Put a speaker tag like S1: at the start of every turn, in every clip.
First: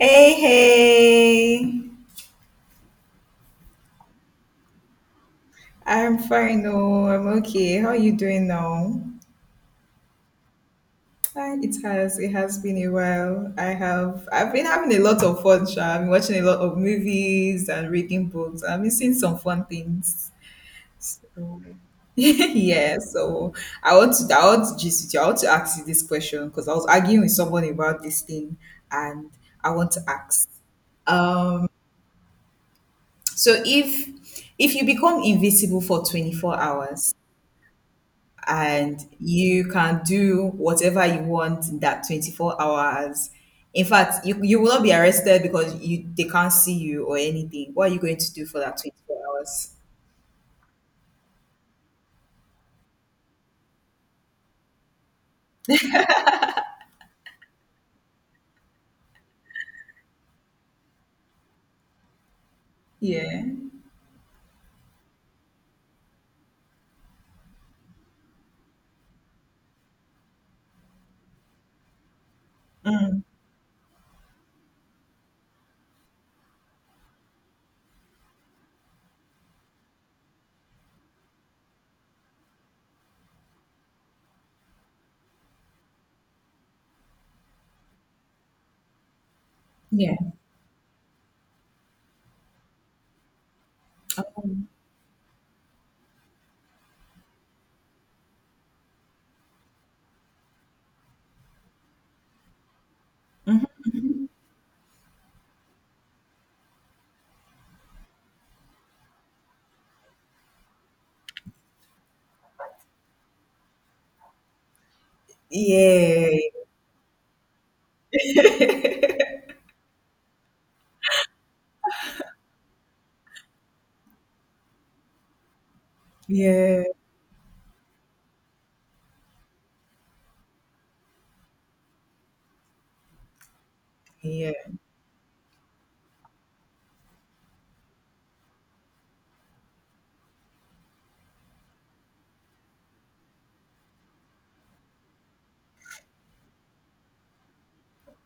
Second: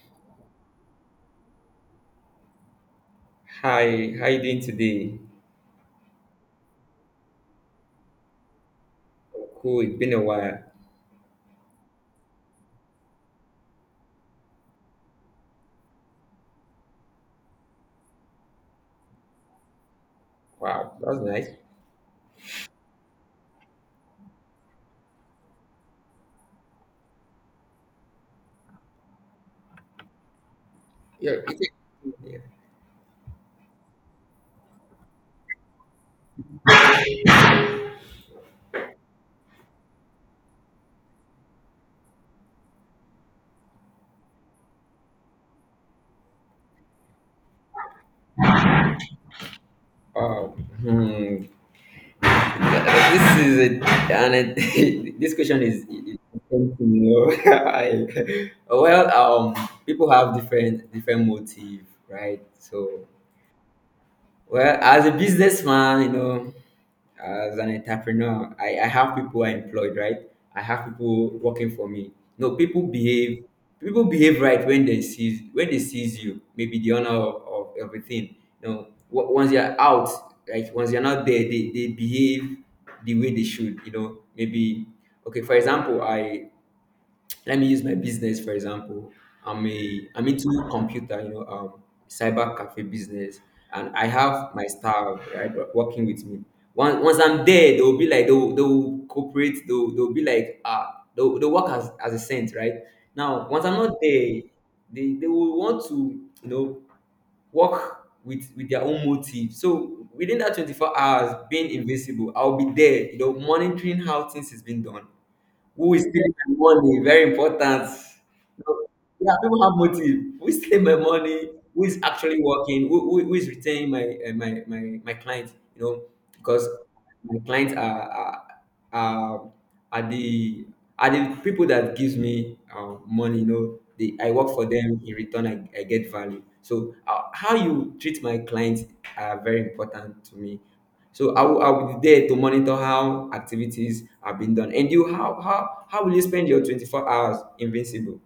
S1: Hey, hey.
S2: Hi, how you doing today?
S1: I'm fine. No, I'm okay. How are you doing now?
S2: Oh, cool, it's been a while.
S1: It has been a while. I've been having a lot of fun, sha. I've been watching a lot of movies and reading books. I've been seeing some fun things.
S2: Wow, that was nice.
S1: Yeah, so I want to ask you this question because I was arguing with someone about this thing and I want to ask.
S2: Yeah, it's
S1: Um
S2: a- yeah.
S1: so if you become invisible for 24 hours, and you can do whatever you want in that 24 hours. In fact, you will not be arrested because you they can't see you or anything. What are you going to do for that 24 hours?
S2: Oh, hmm. This is a, and it, this question is tempting, you know. People have different motive, right? So,
S1: Yeah.
S2: well, as a businessman, you know, as an entrepreneur, I have people I employed, right? I have people working for me. No, people behave right when they sees you, maybe the honor of everything. You know, once you're out, like once you're not there, they behave the way they should, you know, maybe okay, for example, I let me use my business for example. i'm a
S1: Yeah.
S2: i'm into computer, you know, cyber cafe business, and I have my
S1: Um,
S2: staff, right, working with me. Once I'm there, they'll be like, they'll cooperate, they'll be like, ah, they'll work as a saint, right? Now once I'm not there, they will want to, you know, work with their own motive. So within that 24 hours being invisible, I'll be there, you know, monitoring how things is being done. Who is
S1: Yeah.
S2: stealing my money? Very important. Yeah, people have motive. Who is taking my money? Who is actually working? Who is retaining my, my clients? You know, because
S1: Yeah.
S2: my clients are, are the people that gives me, money. You know, they, I work
S1: Yeah.
S2: for them. In return, I get value. So, how you treat my clients are very important to me. So I will be there to monitor how activities are being done. And you, how will you spend your 24 hours invincible?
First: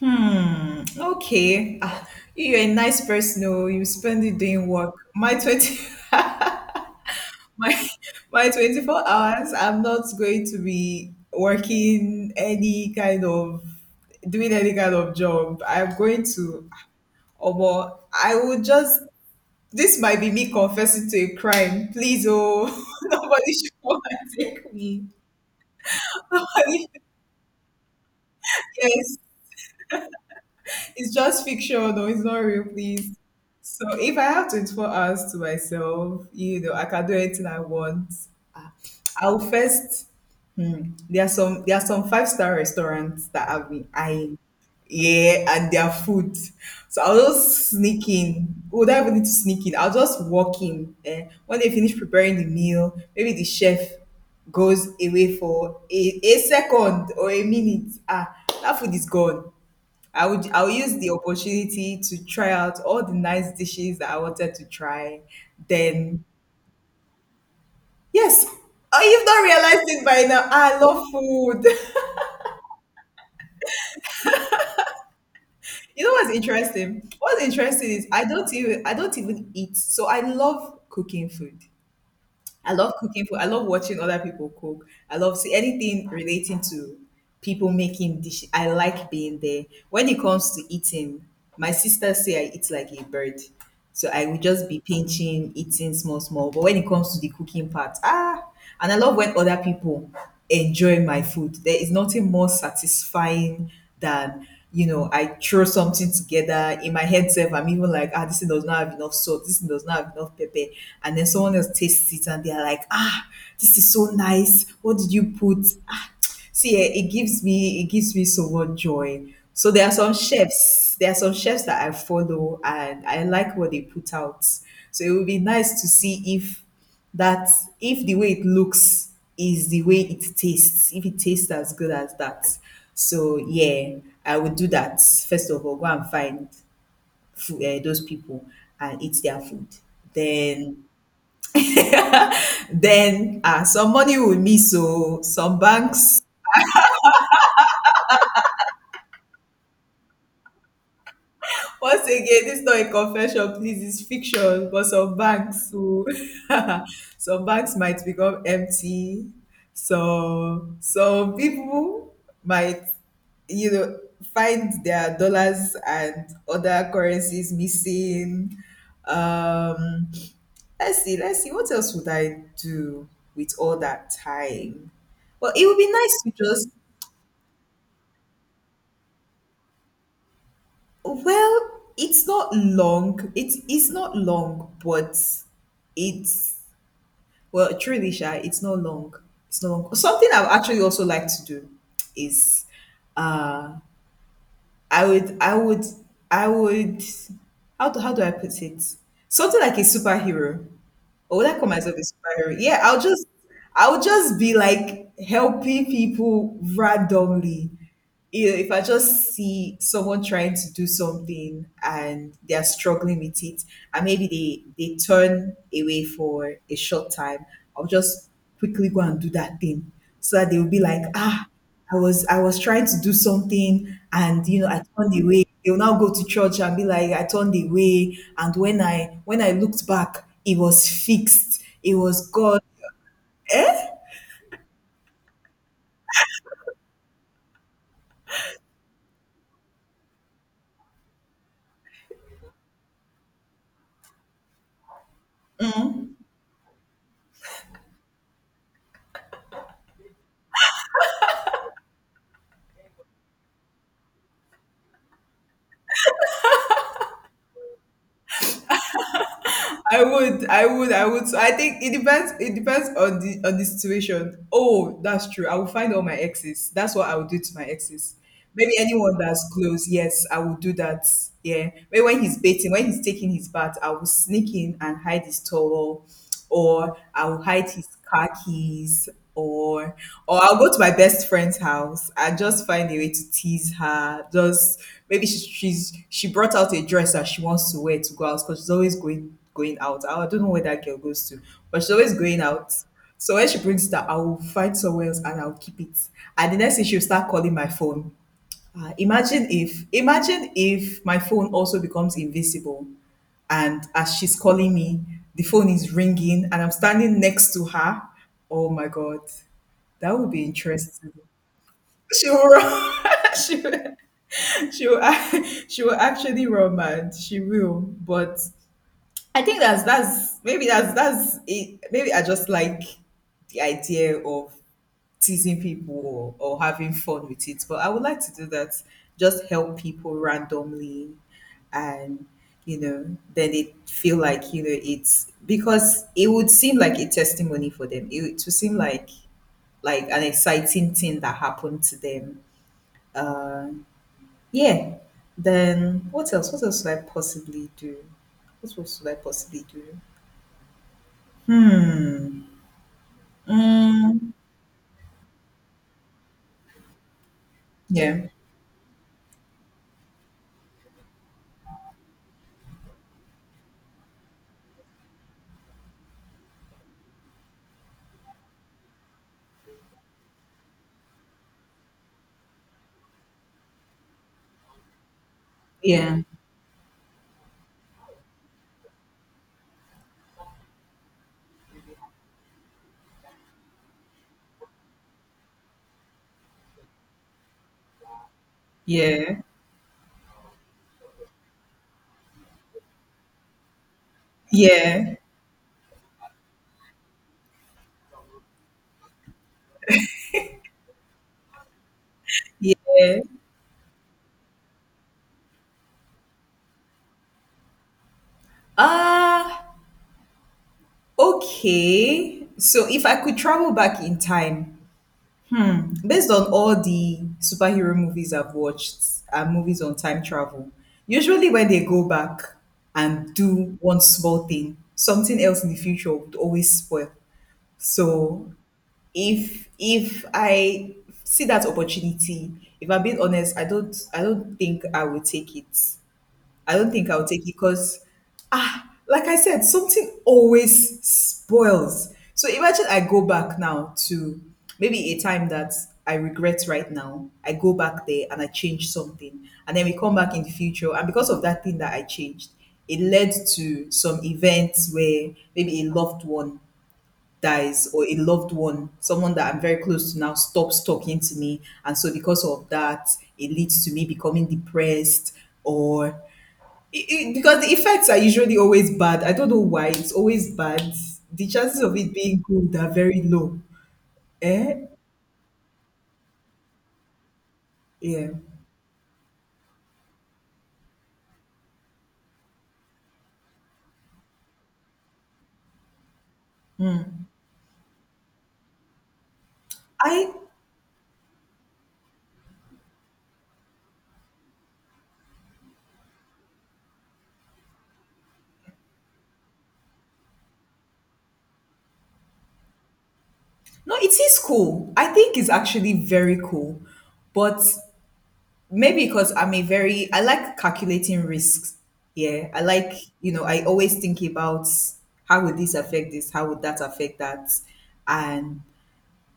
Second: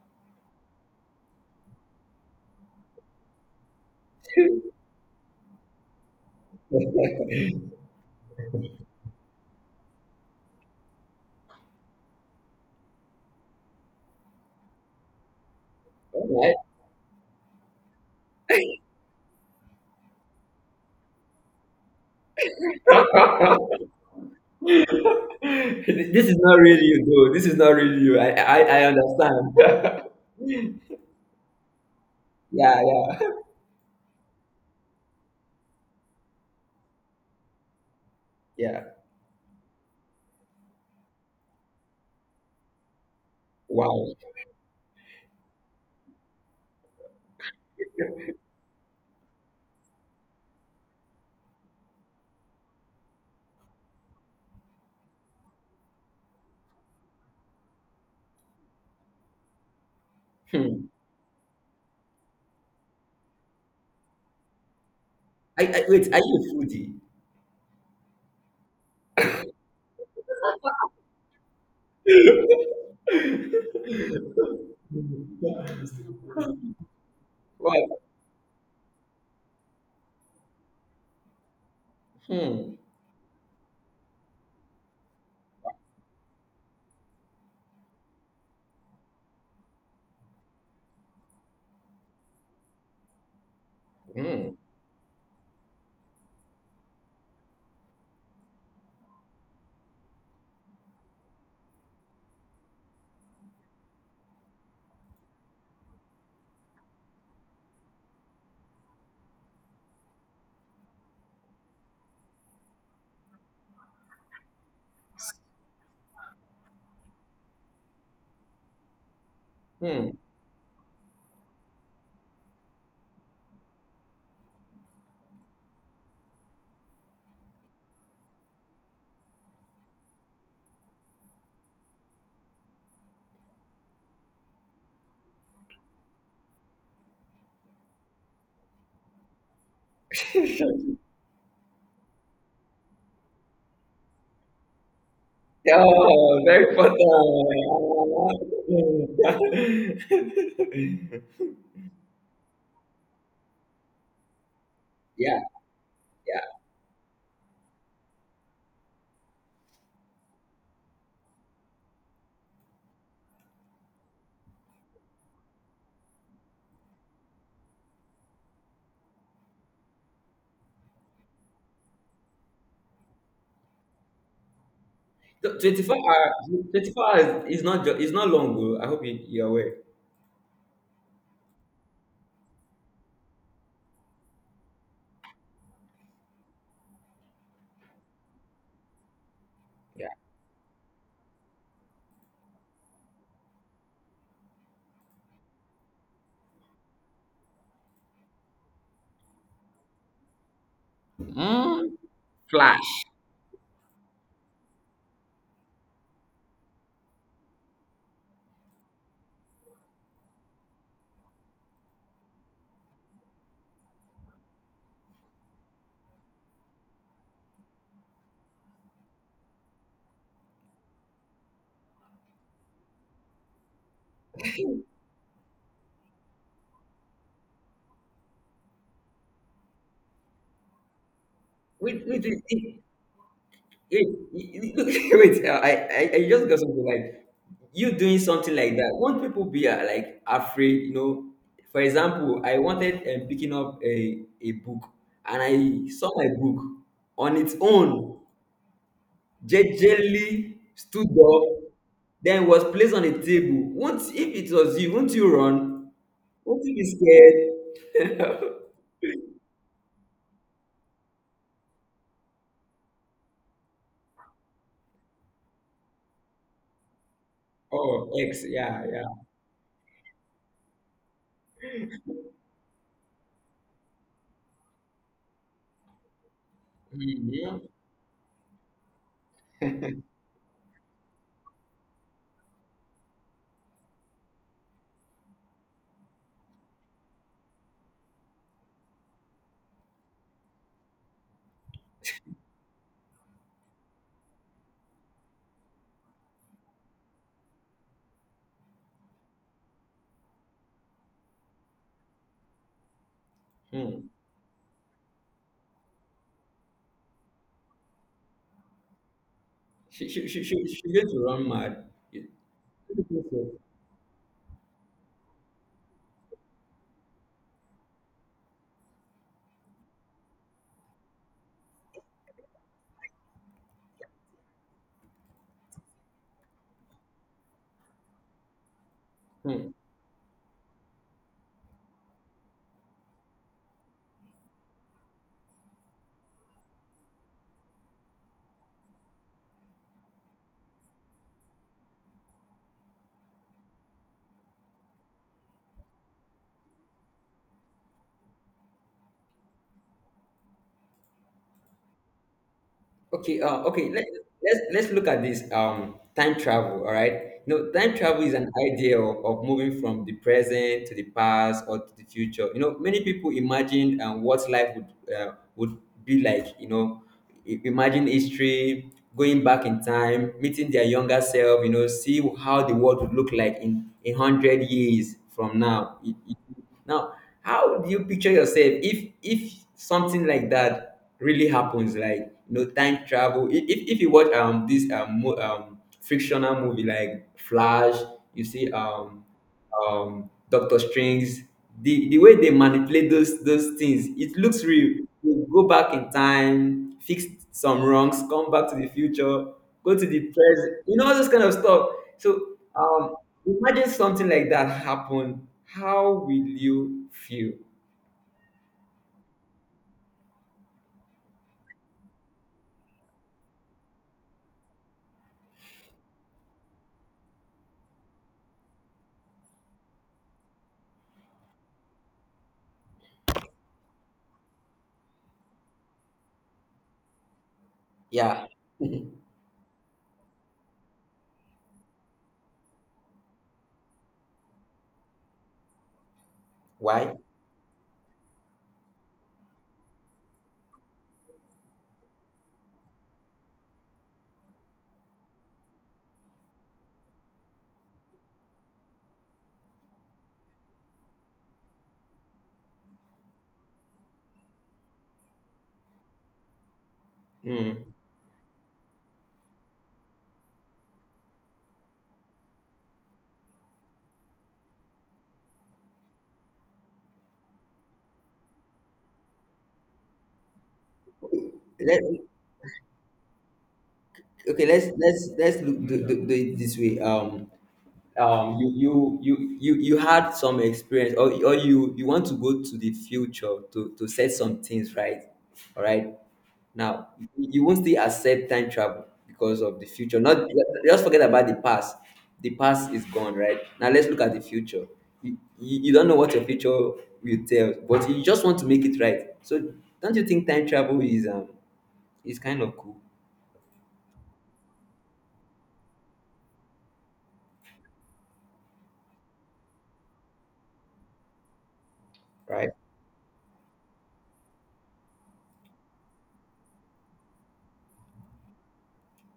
S1: Hmm. Okay. You're a nice person. Oh, you spend it doing work. My 20. my my 24 hours, I'm not going to be working any kind of doing any kind of job. I'm going
S2: This
S1: to, or more, I would just, this might be me confessing to a crime, please. Oh, nobody should come and take me.
S2: is not really
S1: Nobody.
S2: you, though. This is not really you. I
S1: Yes,
S2: understand.
S1: it's just fiction. No, it's not real,
S2: Yeah,
S1: please.
S2: yeah,
S1: So if I have 24 hours to myself, you know, I can do anything I want.
S2: yeah.
S1: I'll first, there are some five-star restaurants that I've been
S2: Wow.
S1: eyeing. Yeah, and their food. So I'll just sneak in. Would I even need to sneak in? I'll just walk in. Eh? When they finish preparing the meal, maybe the chef goes away for a second or a minute. Ah, that food is gone. I'll
S2: Hmm.
S1: use the opportunity to try out all the nice dishes that I wanted to try.
S2: I wait. Are
S1: Then
S2: you a foodie?
S1: yes. Oh, you've not realized it by now. I love food. You know what's interesting? What's interesting
S2: What?
S1: is I don't even eat. So I love cooking food. I
S2: Hmm.
S1: love cooking food. I love watching other people cook. I love see anything relating to people making dishes. I like being there. When it comes to eating, my sisters say I eat like a bird. So I will
S2: Hmm.
S1: just be pinching, eating small, small. But when it comes to the cooking part, ah, and I love when other people enjoy my food. There is nothing more satisfying than, you know, I throw something together in my head self. I'm even like, ah, this thing does not have enough salt, this thing does not have enough pepper. And then someone else tastes it and they're like, ah, this is so nice. What did you put? Ah, see, eh, it gives me so much joy. So
S2: Hmm.
S1: there are some chefs that I follow and I like what they put out. So it would be nice to see if that if the way it looks is the way it tastes, if it tastes as good as that. So yeah, I would do that. First of all, go and find food, those people and eat their food. Then, then ah, some money will miss. So some banks,
S2: Oh, Harry Potter.
S1: once again, this is not a confession, please. It's fiction, but some
S2: yeah,
S1: banks will,
S2: yeah.
S1: some banks might become empty. So, some people might, you know, find their dollars and other currencies missing. Um, let's see, let's see. What else would I do with all that time? Well, it would
S2: Twenty
S1: be
S2: four
S1: nice to
S2: hours.
S1: just,
S2: 24 hours is not is not long, though. I hope you, you're aware.
S1: well, it's not long. It's not long, but it's, well, truly, shy. It's not long. It's not long. Something I would actually also like to do is, uh, I would, I would, I would. How do I put it? Something like a superhero. Oh, that come as of
S2: Mm,
S1: inspiring. Yeah,
S2: Flash.
S1: I'll just be like helping people randomly. You know, if I just see someone trying to do something and they're struggling with it, and maybe they turn away for a short time, I'll just quickly go and do that thing so that they will be like, ah, I was trying to do something and you know I turned away. They'll now go to church and be like, I turned away. And when I looked back, it was fixed. It
S2: Wait, wait,
S1: was
S2: wait,
S1: God.
S2: wait, wait, wait. I just got something like you doing something like that. Won't people be, like, afraid? You know, for example, I wanted, picking up a book and I saw my book on its own, gingerly stood up, then was placed on a table. Won't, if it was you, won't you run? Won't you be scared?
S1: I would. So I think it depends. It depends on the situation. Oh, that's true. I will find all my exes. That's what I will do to my
S2: Oh,
S1: exes.
S2: X,
S1: Maybe
S2: yeah,
S1: anyone that's close. Yes, I will do that. Yeah. Maybe when he's baiting, when he's taking his bath, I will sneak in and hide his towel or I'll
S2: yeah.
S1: hide his car keys or or I'll go to my best friend's house. I just find a way to tease her. Just maybe she brought out a dress that she wants to wear to go out because she's always going out. I don't know where that girl goes to, but she's always going out. So when she brings that, I will find somewhere else and I'll keep it. And the next thing she'll start calling my phone. Ah, imagine if my phone also becomes invisible and
S2: Mhm.
S1: as she's calling me, the phone is ringing and I'm standing next to her. Oh my god,
S2: She
S1: that
S2: she
S1: would
S2: she
S1: be
S2: she she's going
S1: interesting.
S2: to run mad.
S1: She will run. she, will- she will actually run mad. She will, but I think that's maybe that's it. Maybe I just like the idea of teasing people or having fun with it. But I would like to do that, just
S2: Hmm.
S1: help people randomly and you know, then they feel like, you know, it's because it would seem like a testimony for them. It would seem like an exciting thing that happened to them. Uh, yeah. Then what else? What else should I possibly do? What else should I possibly do? Hmm.
S2: Okay,
S1: Mm,
S2: let's look at this time travel. All right. No, time
S1: yeah.
S2: travel is an idea of moving from the present to the past or to the future. You know, many people imagine, what life would, would be like. You know, imagine history, going back in time, meeting their younger self. You know, see how the world would look like in a hundred years from now.
S1: Yeah.
S2: Now, how do you picture yourself if something like that really happens, like, you know, time travel? If you watch, this, fictional movie like Flash, you see,
S1: Yeah.
S2: Doctor Strings, the way they manipulate those things, it looks real.
S1: Yeah.
S2: You go back in time, fix some wrongs, come back to the future, go to the present, you know, all those kind of stuff. So,
S1: Yeah.
S2: imagine something like that happen, how will you feel?
S1: Ah, okay. So if I could travel back in time, hmm, based on all the superhero movies I've watched and movies on time travel, usually when they go back and do one small thing, something else in the future would always spoil.
S2: Yeah.
S1: So if I see that opportunity, if I'm being honest, I don't think I will take it. I don't think
S2: Why?
S1: I'll take it because, ah, like I said, something always spoils. So imagine I go back now to maybe a time that I regret right now. I go back there and I change something. And then we come back in the future. And because of that thing that I changed, it led to some events where maybe a loved one
S2: Mm.
S1: dies or a loved one, someone that I'm very close to now, stops talking to me. And so because of that, it leads to me becoming depressed or it, because the effects are usually always bad. I don't know why it's always bad. The chances of
S2: Let
S1: it being good are very low.
S2: okay.
S1: Eh?
S2: Let's look, do, do, do it this way.
S1: Yeah.
S2: You you had some experience, or you want to go to the future to set some things right, all right, now you won't still accept time travel because of the future,
S1: I
S2: not just forget about the past. The past is gone. Right now let's look at the future. You don't know what your future will tell, but you just want to make it right. So don't you think time travel is, is kind of cool,
S1: No, it is cool. I think it's actually very cool, but maybe because I'm a very, I like calculating risks. Yeah, I
S2: right?
S1: like, you know, I always think about how would this affect this, how would that affect that, and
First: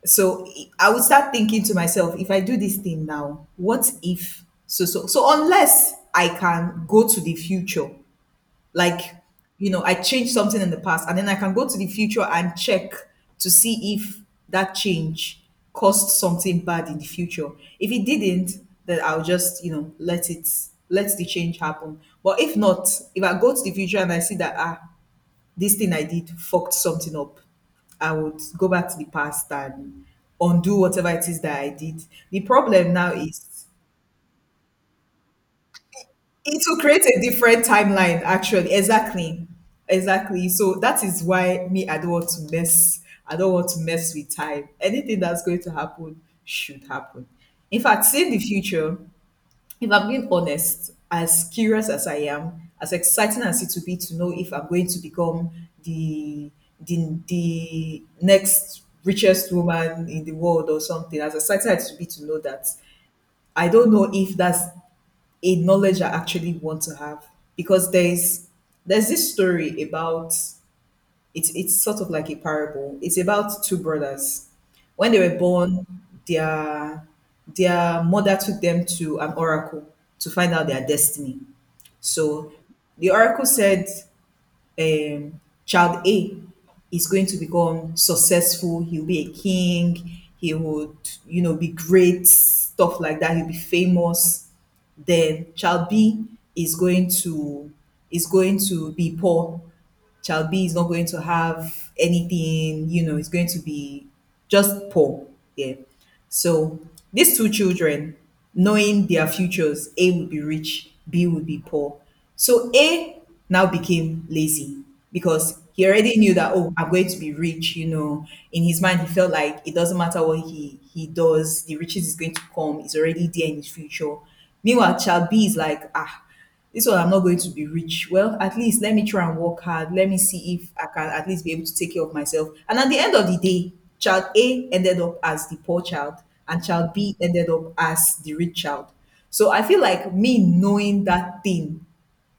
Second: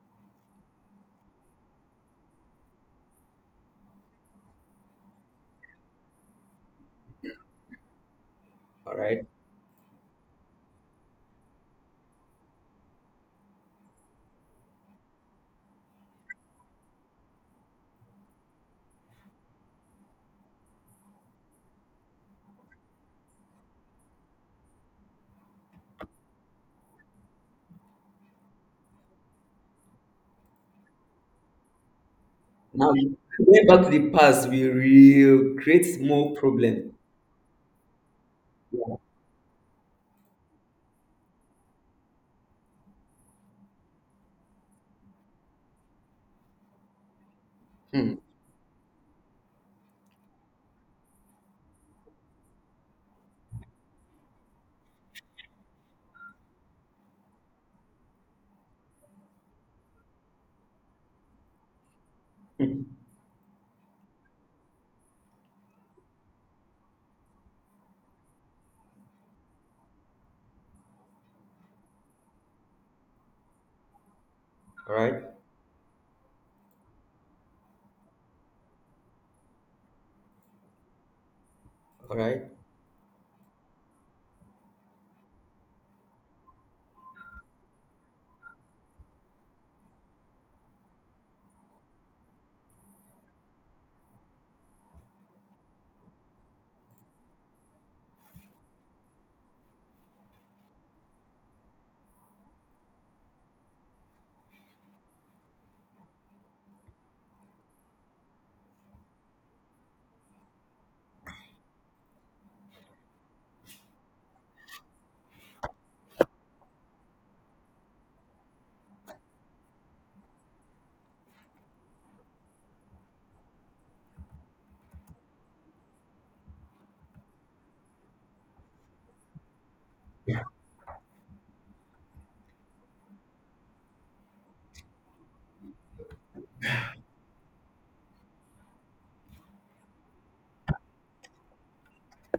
S1: so I would start thinking to myself, if I do this thing now, what if so so so, unless I can go to the future,
S2: All
S1: like,
S2: right.
S1: you know, I change something in the past and then I can go to the future and check to see if that change caused something bad in the future. If it didn't, then I'll just, you know, let it, let the change happen. But if not, if I go to the future and I see that ah, this thing I did fucked something up, I would go back to the past and undo whatever it is that I did. The
S2: Now,
S1: problem now
S2: going
S1: is
S2: back to the past we will create more
S1: it will
S2: problem.
S1: create a different timeline, actually.
S2: Yeah.
S1: Exactly. Exactly. So that is why me, I don't want to mess. I don't want to mess with time. Anything that's going to happen should happen. In fact,
S2: Hmm.
S1: seeing the future, if I'm being honest, as curious as I am, as exciting as it would be to know if I'm going to become the the next richest woman in the world or something, as exciting as it would be to know that,
S2: Hmm.
S1: I don't know if that's a knowledge I actually want to have. Because there's this story about, it's sort of like a parable. It's about two brothers.
S2: All
S1: When
S2: right.
S1: they were born, their their mother took them to an oracle to find out their destiny.
S2: All right.
S1: So the oracle said, um, child A is going to become successful. He'll be a king. He would, you know, be great, stuff like that. He'll be famous. Then child B is going to is going to be poor. Child B is not going to have anything, it's going to be just poor. Yeah. So these two children, knowing their futures, A would be rich, B would be poor. So A now became lazy because he already knew that, oh, I'm going to be rich, In his mind, he felt like it doesn't matter what he does, the riches is going to come, it's already there in his future. Meanwhile, child B is like, ah, this one I'm not going to be rich, well at least let me try and work hard, let me see if I can at least be able to take care of myself. And at the end of the day, child A ended up as the poor child, and child B ended up as the rich child. So I feel like me knowing that thing,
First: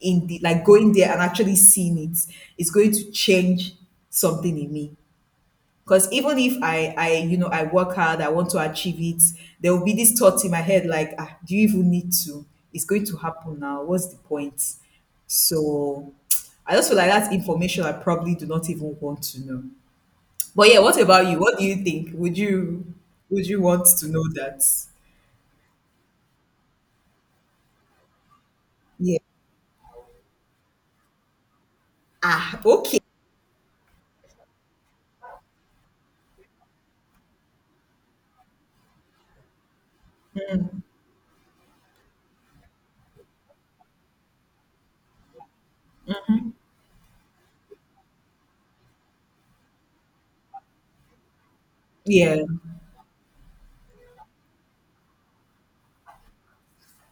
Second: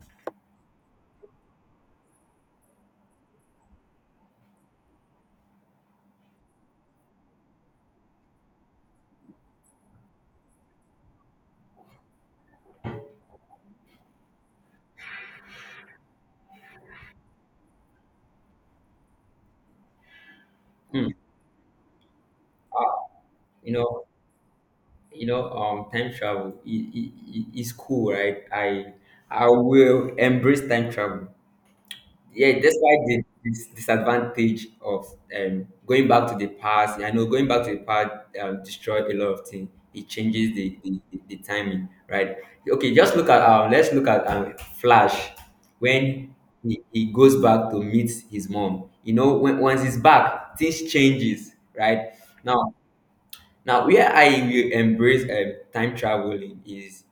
S1: in the, like, going there and actually seeing it is going to change something in me, because even if I work hard, I want to achieve it, there will be this thought in my head like, ah, do you even need to? It's going to happen now. What's the point? So I just feel like that's information I probably do not even want to know. But yeah, what
S2: Hmm.
S1: about you? What do you think? Would you
S2: You
S1: want
S2: know.
S1: to know that?
S2: You know. Time travel is cool, right?
S1: Yeah.
S2: I will embrace time travel. Yeah,
S1: Ah,
S2: that's why
S1: okay.
S2: the disadvantage of, going back to the past, I know going back to the past, destroyed a lot of things. It changes the timing, right? Okay, just look at, Flash, when he goes back to meet his mom. You know, when once he's back, things changes, right?
S1: Yeah,
S2: Now, now, where I will embrace, time traveling is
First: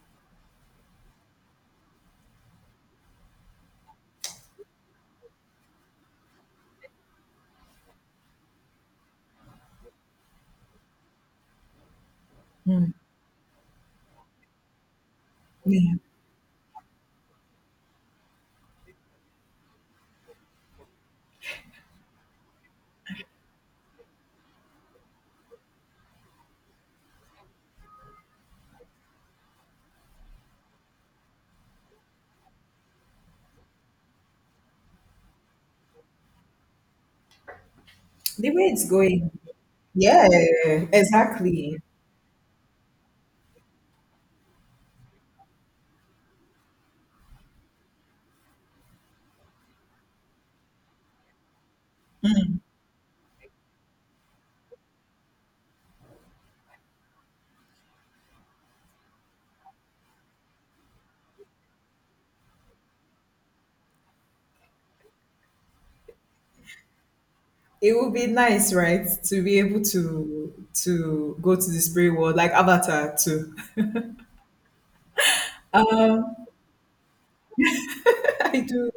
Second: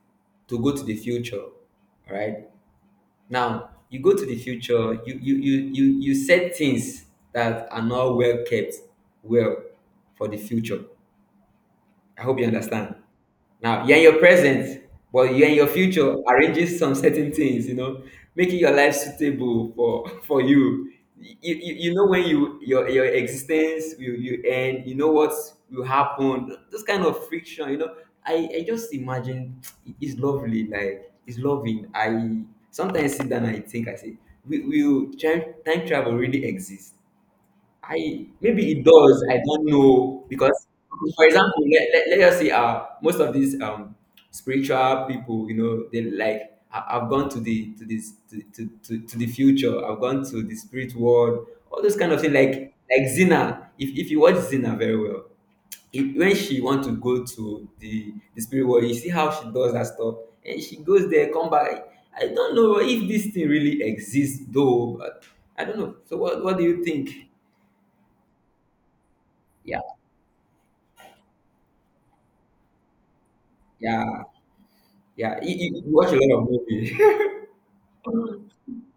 S2: to go to the future, right? Now you go to the future, you set things that are not well kept well for the future. I hope you understand. Now, you're in your present, but you're in your
S1: yeah.
S2: future, arranges some certain things, you know, making your life suitable for for you. You know when you your existence will you end, you know what will happen. This kind of friction, you know. I just imagine it's lovely, like it's loving. I sometimes sit down and I think I say, will time travel really exist? I
S1: The way
S2: maybe it
S1: it's
S2: does.
S1: going.
S2: I don't know
S1: Yeah,
S2: because, for example,
S1: exactly.
S2: let us say, most of these, spiritual people, you know, they like I've gone to the to this to the future. I've gone to the spirit world. All those kind of thing. Like Zina. If you watch Zina very well, if, when she want to go to the spirit world, you see how she does that stuff, and she goes there, come back. I don't know if this thing really exists though, but I don't know. So what do you think?
S1: It would be nice, right, to be able to go to the spirit world like Avatar too.
S2: Yeah, yeah. You watch a lot of movies.
S1: I do,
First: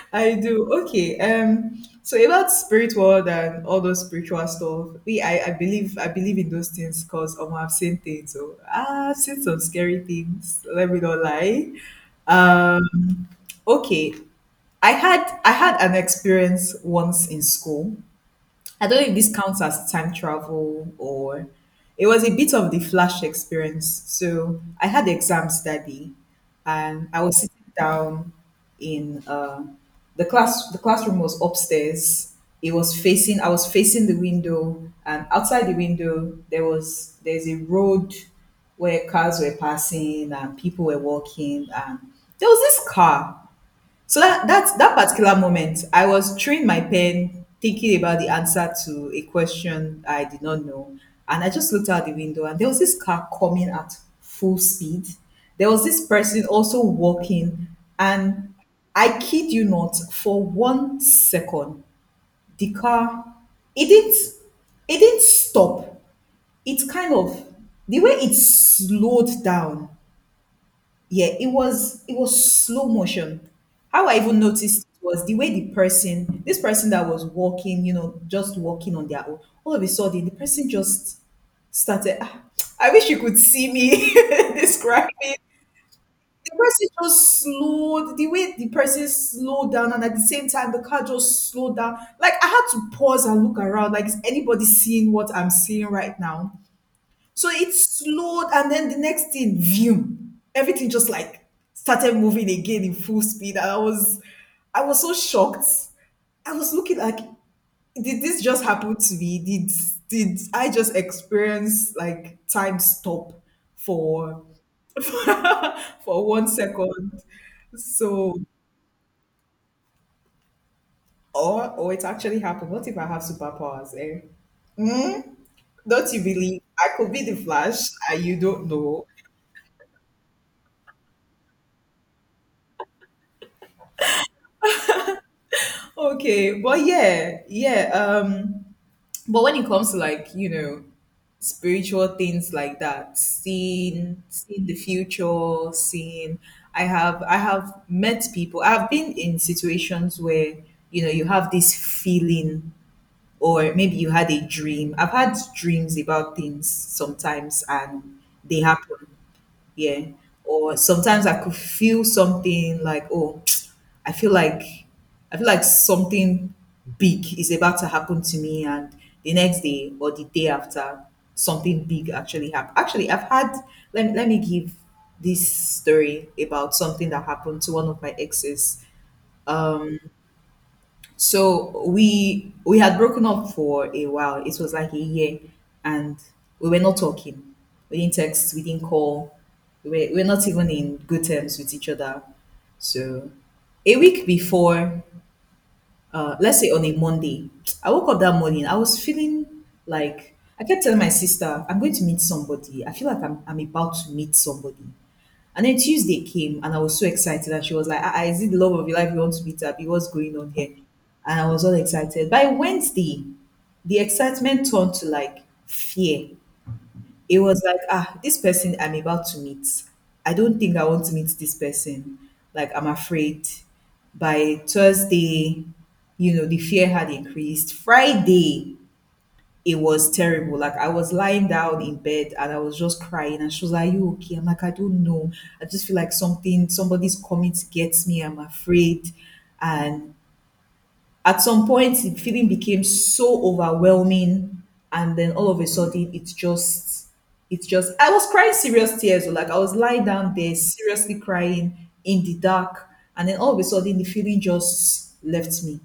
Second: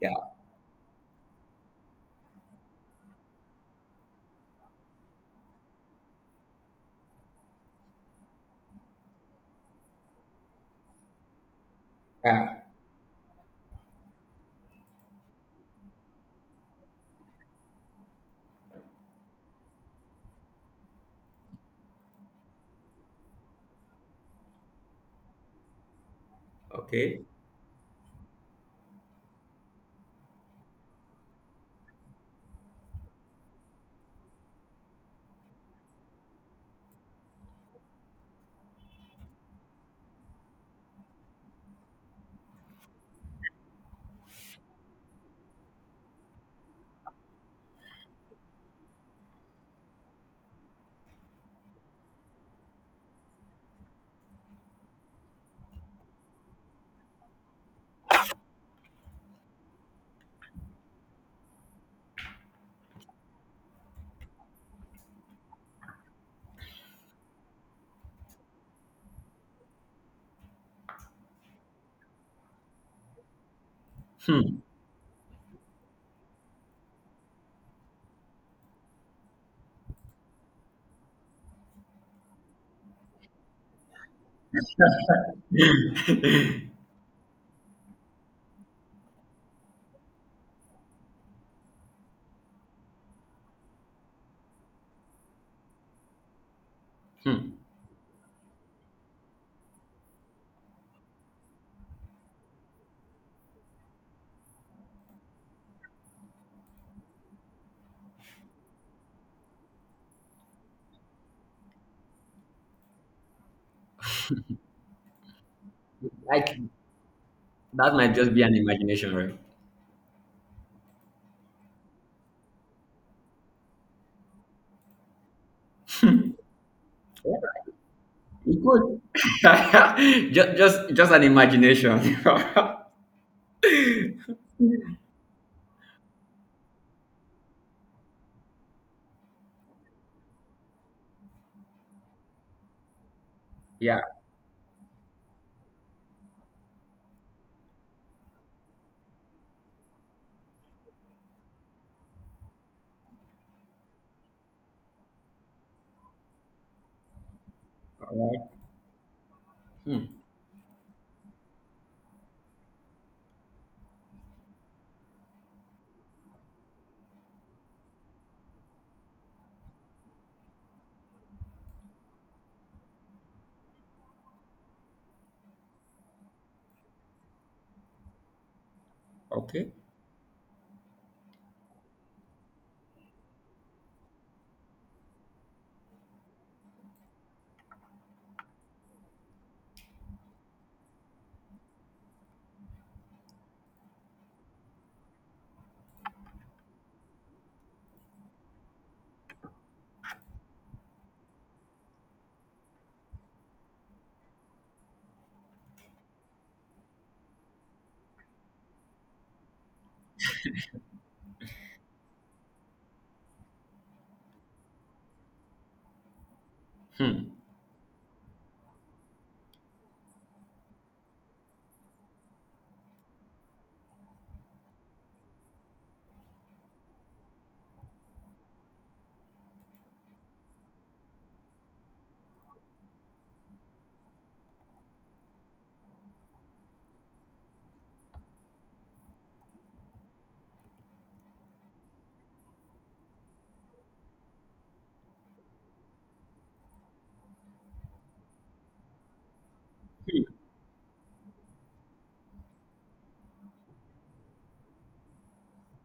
S2: yeah,
S1: I do. Okay. So about spirit world and all those spiritual stuff, I believe, I believe in those things because I've seen things. So I've seen some scary things. Let me not lie.
S2: yeah.
S1: Um. Okay. I had an experience once in school. I don't know if this counts as time travel, or it was a bit of the flash experience. So I had exams that day and
S2: Okay.
S1: I was sitting down in the class the classroom was upstairs. It was facing I was facing the window, and outside the window there's a road where cars were passing and people were walking. And there was this car, so that particular moment, I was chewing my pen, thinking about the answer to a question I did not know, and I just looked out the window, and there was this car coming at full speed. There was this person also walking, and I kid you not, for 1 second, the car, it didn't it didn't stop. It kind of, the way it slowed down, yeah, it was slow motion. How I even noticed was the way the person, this person that was walking, you know, just walking on their own, all of a sudden the person just started. Ah, I wish you could see me describing. The person just slowed, the way the person slowed down, and at the same time, the car just slowed down. Like, I had to pause and look around, like, is anybody seeing what I'm seeing right now? So
S2: Hmm.
S1: it slowed, and then the next thing, view, everything just, like, started moving again in full speed. And I was so shocked. I was looking like, did this just happen to me? Did I just experience, like, time stop for for one
S2: Like,
S1: second?
S2: that might just
S1: So,
S2: be an imagination, right?
S1: or it actually happened. What if I have superpowers? Eh? Don't you believe I could be the Flash? I, you
S2: It
S1: don't
S2: could.
S1: know.
S2: Just an imagination.
S1: Okay, but yeah, yeah. But when it comes to, like, you know, spiritual things like that,
S2: yeah.
S1: seeing the future, seeing, I have met people. I've been in situations where, you know, you have this feeling, or maybe you had a dream. I've had dreams about things sometimes, and
S2: All
S1: they
S2: right.
S1: happen, yeah.
S2: Hmm.
S1: Or sometimes I could feel something like, oh, i feel like I feel like something big is about to happen to me, and the next day or the day after, something big actually happened. Actually, I've had, let me give this story about something that happened to one of my exes.
S2: Okay.
S1: So we had broken up for a while. It was like a year, and we were not talking. We didn't text. We didn't call. We were not even in good terms with each other. So a week before, let's say on a Monday, I woke up that morning. I was feeling like, I kept telling my sister, I'm going to meet somebody. I feel like I'm about to meet somebody. And then Tuesday came and I was so excited. And she was like, ah, ah, is it the love of your life you want to meet up? What's going on here? And I was all excited. By Wednesday, the excitement turned to like fear.
S2: Hmm.
S1: It was like, ah, this person I'm about to meet, I don't think I want to meet this person. Like, I'm afraid. By Thursday, you know, the fear had increased. Friday, it was terrible. Like, I was lying down in bed and I was just crying. And she was like, are you okay? I'm like, I don't know. I just feel like something, somebody's coming to get me. I'm afraid. And at some point the feeling became so overwhelming, and then all of a sudden it's just, I was crying serious tears, oh, like I was lying
S2: Hmm.
S1: down there seriously crying in the dark. And then all of a sudden the feeling just left me,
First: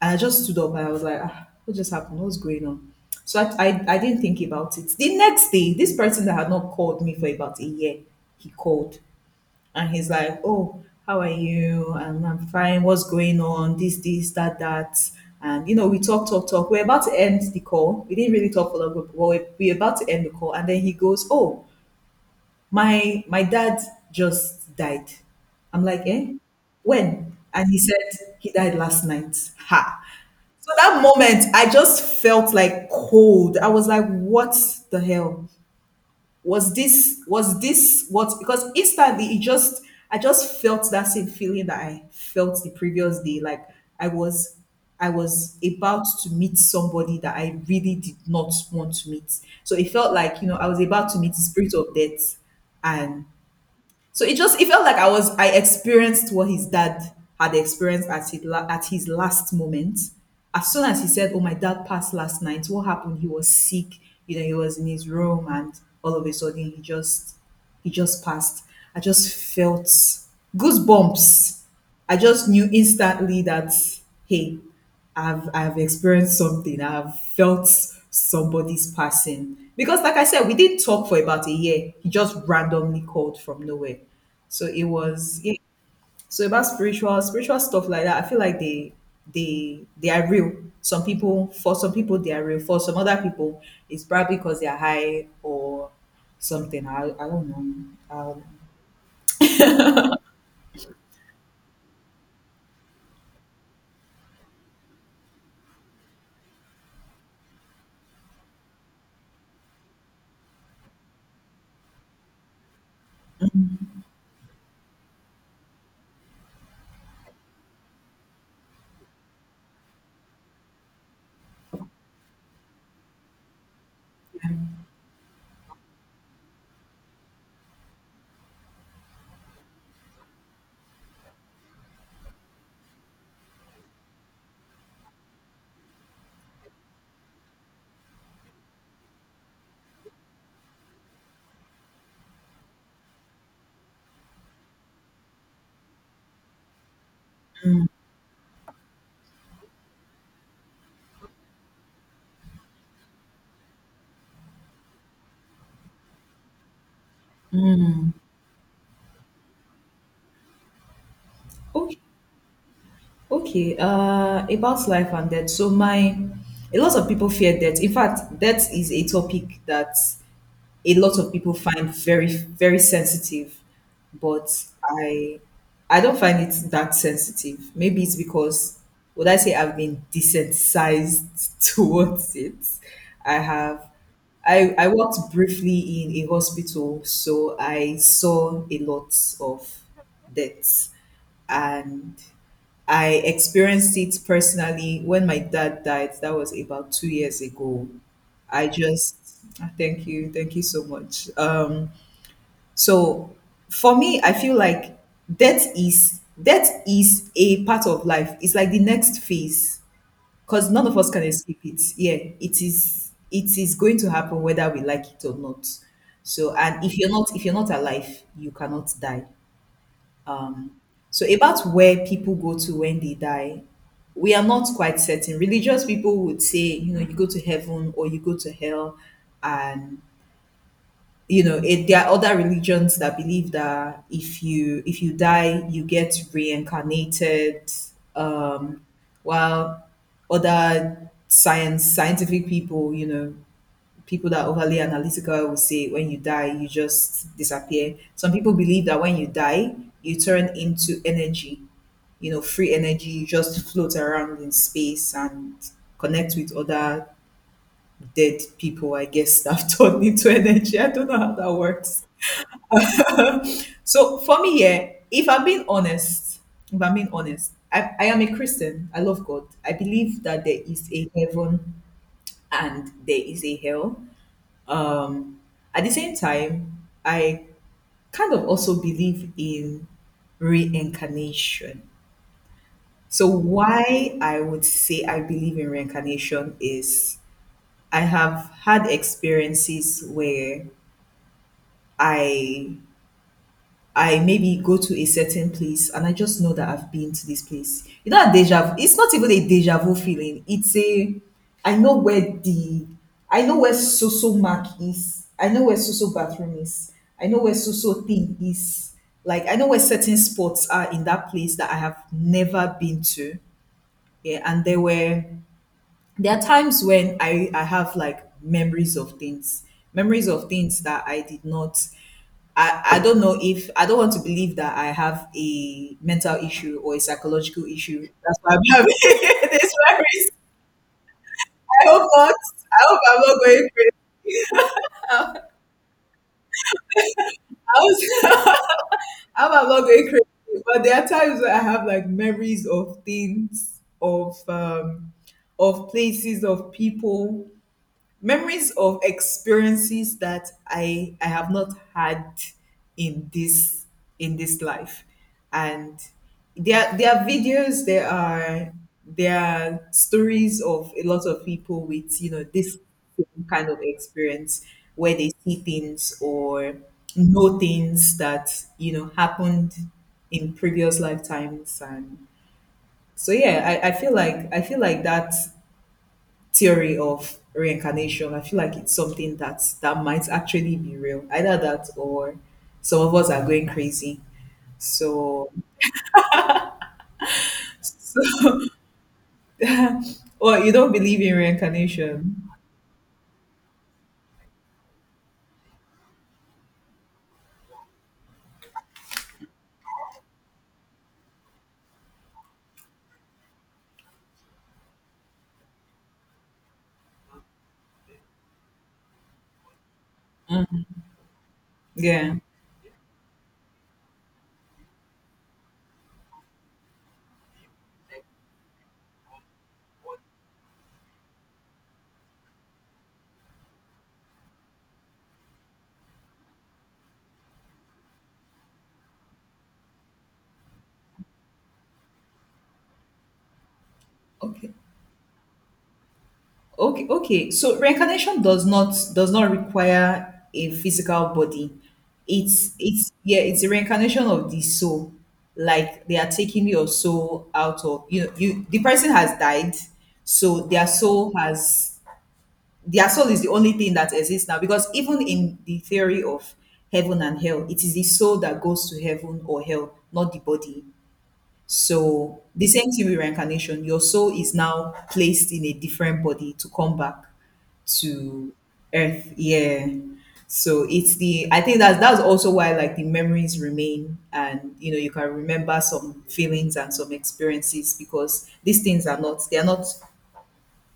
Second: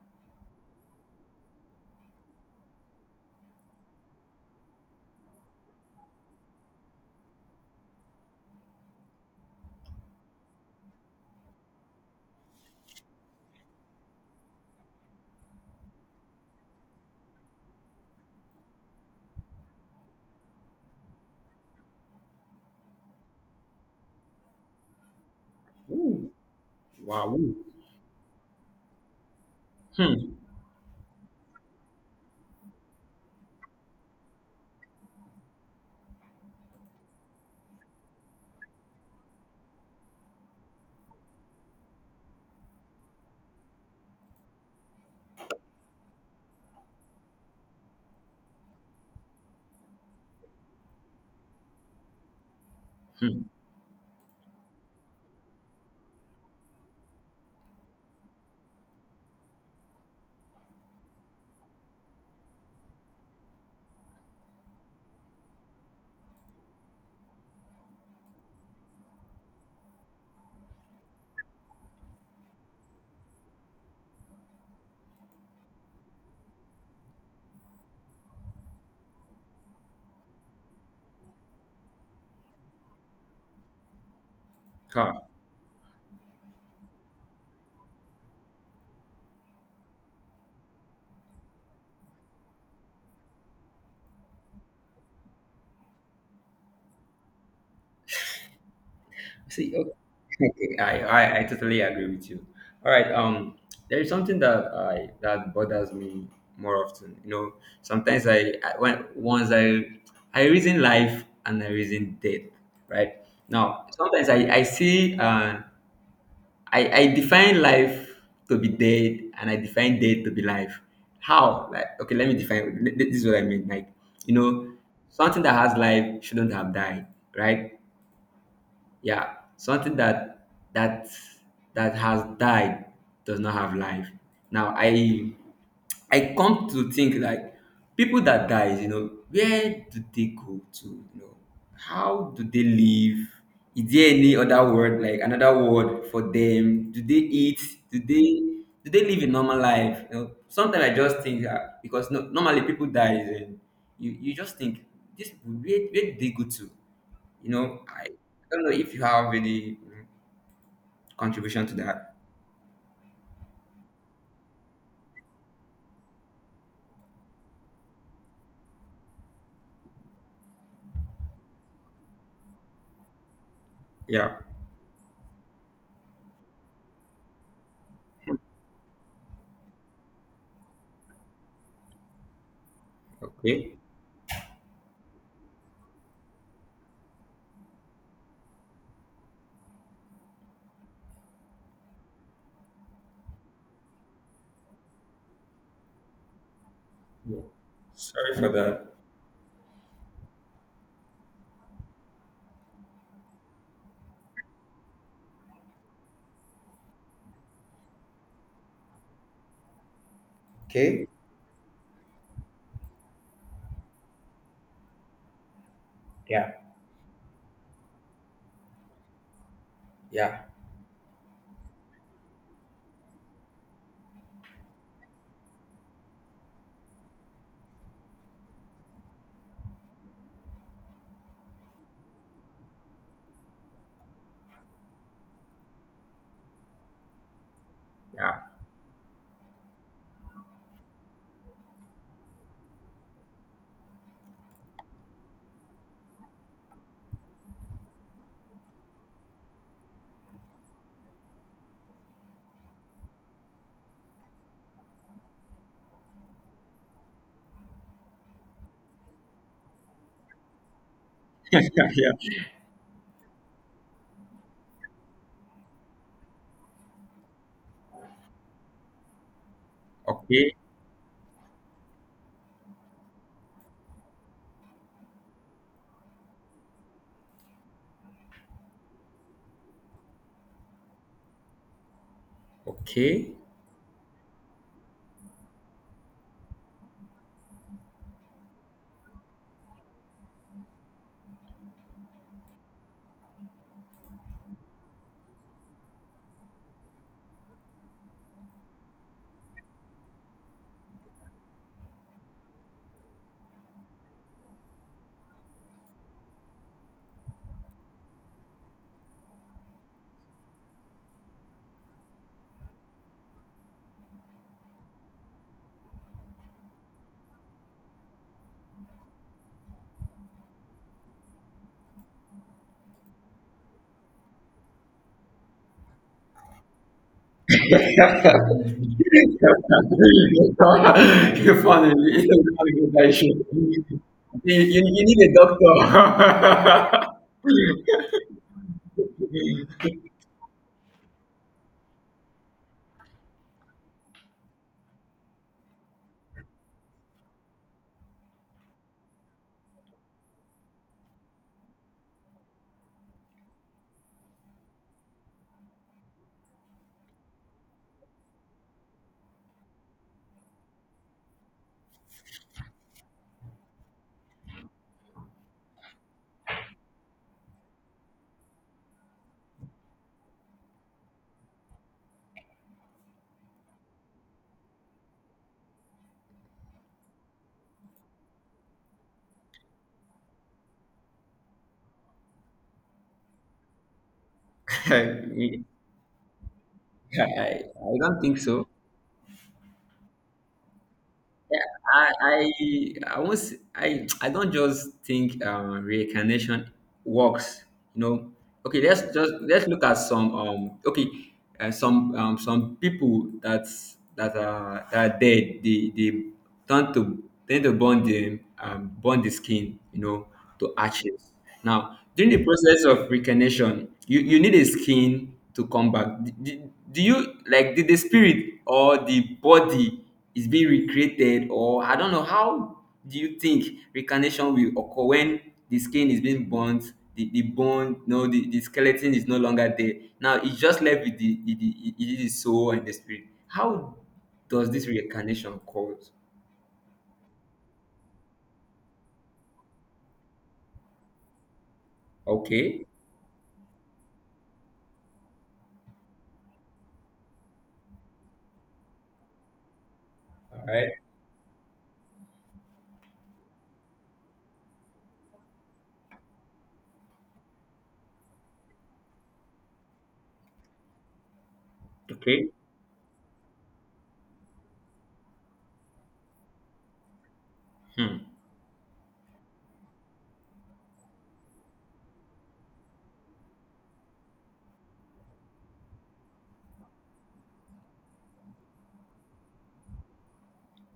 S1: and I just stood up and I was like, ah, what just happened, what's going on? So I didn't think about it. The next day, this person that had not called me for about a year, he called. And he's like, "Oh, how are you?" And I'm fine. What's going on? This, that, that. And you know, we talk, talk, talk. We're about to end the call. We didn't really talk for long, but we're about to end the call. And then he goes, "Oh, my dad just died." I'm like,
S2: Ooh.
S1: "Eh, when?"
S2: Wow.
S1: And he said he died last night. Ha.
S2: Hmm.
S1: So that moment, I just felt like cold. I was like, "What the hell?" Was this what? Because instantly it just, I just felt that same feeling that I felt the previous day, like i was I was about to meet somebody that I really did not want to meet. So it felt like, you know, I was about to meet the spirit of death. And
S2: Hmm.
S1: so it just, it felt like I experienced what his dad had experienced at his at his last moment. As soon as he said, "Oh, my dad passed last night," what happened? He was sick. You know, he was in his room, and all of a sudden, he just passed. I just felt goosebumps. I just knew instantly that, hey, I've experienced something. I've felt somebody's passing. Because like I said, we didn't talk for about a year. He just randomly called from nowhere. So it
S2: Huh.
S1: was, yeah. So about spiritual stuff like that, I feel like they they are real. Some people, for some people they are real. For some other people, it's probably because they are high or something. I don't know.
S2: See, okay, I totally agree with you. All right. There is something that I that bothers me more often. You know, sometimes I when once I reason life and I reason death. Right now, sometimes I see, I define life to be dead and I define death to be life. How? Like, okay, let me define. This is what I mean. Like, you know, something that has life shouldn't have died, right? Yeah, something that that has died does not have life. Now I come to think, like, people that dies, you know, where do they go to? You know, how do they live? Is there any other word, like, another word for them? Do they eat? do they do they live a normal life? You know, sometimes I just think, because no, normally people dies and you just think, these people, where do they go to? You know, I don't know if you have any, contribution to
S1: Okay.
S2: that.
S1: Okay, about life and death. So a lot of people fear death. In fact, death is a topic that a lot of people find very, very sensitive,
S2: Yeah.
S1: but I don't find it that sensitive. Maybe it's because, would I say I've been desensitized towards it? I
S2: Okay.
S1: have, I worked briefly in a hospital, so I saw a lot of deaths. And I experienced it personally when my dad died. That was about two
S2: Yeah.
S1: years ago.
S2: Sorry for
S1: I
S2: that.
S1: just, ah, thank you so much. So for me, I feel like death is a part of life. It's like the next phase, because none of
S2: Okay.
S1: us can escape it. Yeah, it is going to happen whether we like it or not.
S2: Yeah.
S1: So, and if you're not, if you're not alive, you cannot die.
S2: Yeah.
S1: So about where people go to when they die, we are not quite certain. Religious people would say, you know, you go to heaven or you go to hell, and, you know, it, there are other religions that believe that if you, if you die, you get reincarnated.
S2: Yeah.
S1: Um, while other science scientific people, you know, people that are overly analytical will say when you die you just disappear. Some people believe that when you die you turn into energy, you know, free energy. You just float around in space and connect with other dead people, I guess, that have turned into energy. I don't know how that works.
S2: yeah.
S1: So for me, yeah, if I'm being honest if I'm being honest I am a Christian. I love God. I believe that
S2: Okay.
S1: there is a heaven and there is a hell. Um, at the same time, I kind of also believe in reincarnation. So,
S2: Okay.
S1: why I would say I believe in reincarnation is I have had experiences where I I maybe go to a certain place and I just know that I've been to this place. You know, a deja vu. It's not even a deja vu feeling. It's a I know where the I know where Soso Mark is. I know where Soso bathroom is. I know where Soso thing is. Like I know where certain spots are in that place that I have never been to. Yeah, and there are times when I have like memories of things that I did not. I don't know if I don't want to believe that I have a mental issue or a psychological
S2: You
S1: issue.
S2: found
S1: That's why I'm having
S2: funny.
S1: this memories.
S2: You do
S1: I hope not.
S2: a
S1: I
S2: good
S1: hope I'm
S2: digestion.
S1: not going crazy.
S2: You, you need a doctor.
S1: I hope I hope I'm not going crazy. But there are times where I have like memories of things, of places, of people, memories of experiences that I have not had in this life. And there are videos, there are stories of a lot of people with, you know, this same kind of experience, where they see things or know things that, you know, happened in previous lifetimes. And so yeah, I feel like I feel like that theory of reincarnation, I feel like it's something that might actually be real. Either that or some of us are going crazy. So,
S2: I, I I don't think so.
S1: oh, you don't believe in
S2: Yeah, I
S1: reincarnation?
S2: I I won't s- I don't just think, reincarnation works. You know, okay. Let's just let's look at some, okay, some people that are that are dead. They tend to tend to burn the, burn the skin. You know, to ashes. Now during
S1: Yeah.
S2: the process of reincarnation, you need a skin to come back. Do, do, do you, like, did the spirit or the body is being recreated, or I don't know how. Do you think reincarnation will occur when the skin is being burnt, the bone, no, the, the skeleton is no longer there, now it's just left with the the soul and the spirit? How does
S1: Okay.
S2: this reincarnation occur?
S1: Okay. Okay. So reincarnation does not require a physical body. It's
S2: Okay.
S1: it's yeah, it's a reincarnation of the soul. Like they are taking your soul out of you. Know, you, the person has died, so
S2: All
S1: their
S2: right.
S1: soul has their soul is the only thing that exists now, because even in the theory of heaven and hell, it is the soul that goes to heaven or hell, not the body. So
S2: Okay.
S1: the same thing with reincarnation, your soul is now placed in a different body to come back
S2: Hmm.
S1: to earth. Yeah, so it's the, I think that's also why, like, the memories remain, and you know, you can remember some feelings and some experiences, because these things are not, they are not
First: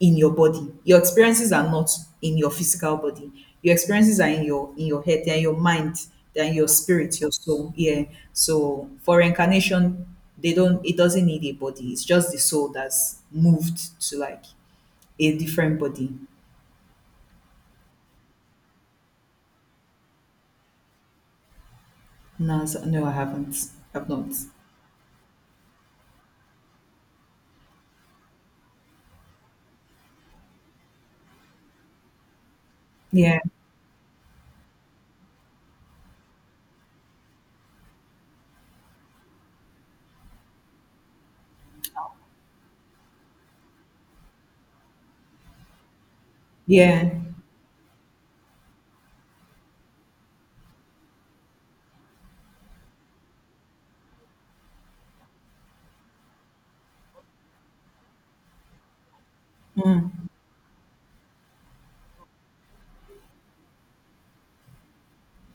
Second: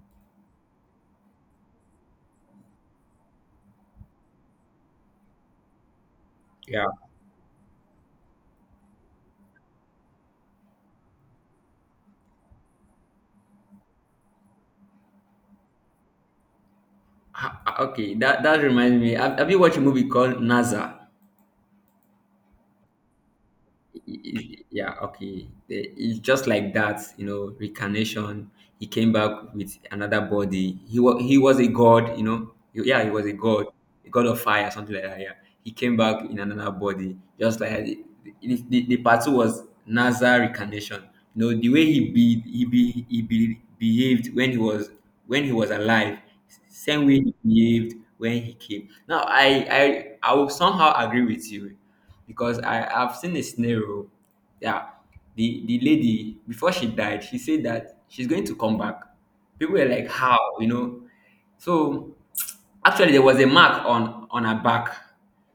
S1: in your body, your experiences are not in your physical body, your experiences are in your, in your head, they're in your mind, they're in your
S2: Yeah.
S1: spirit, your soul. Yeah, so for reincarnation, they don't, it doesn't need a body, it's just the soul that's moved to like a different body.
S2: Ah, okay, that reminds me, have you watched a movie called Nasa?
S1: No, no I haven't, I've not.
S2: Yeah, okay. It's just like that, reincarnation. He came back with another body, he was a god. Yeah, he was a
S1: Yeah.
S2: god, a god of fire, something like that. Yeah, he came back in another body, just like the part two was NASA reincarnation. You know, the way behaved when he was— when he was alive, same
S1: Yeah.
S2: way he behaved when he came. Now, I will somehow agree with you, because I have seen a scenario. Yeah, the lady, before she died, she said that she's going to come back. People were like, "How?" So actually, there was a mark on her back.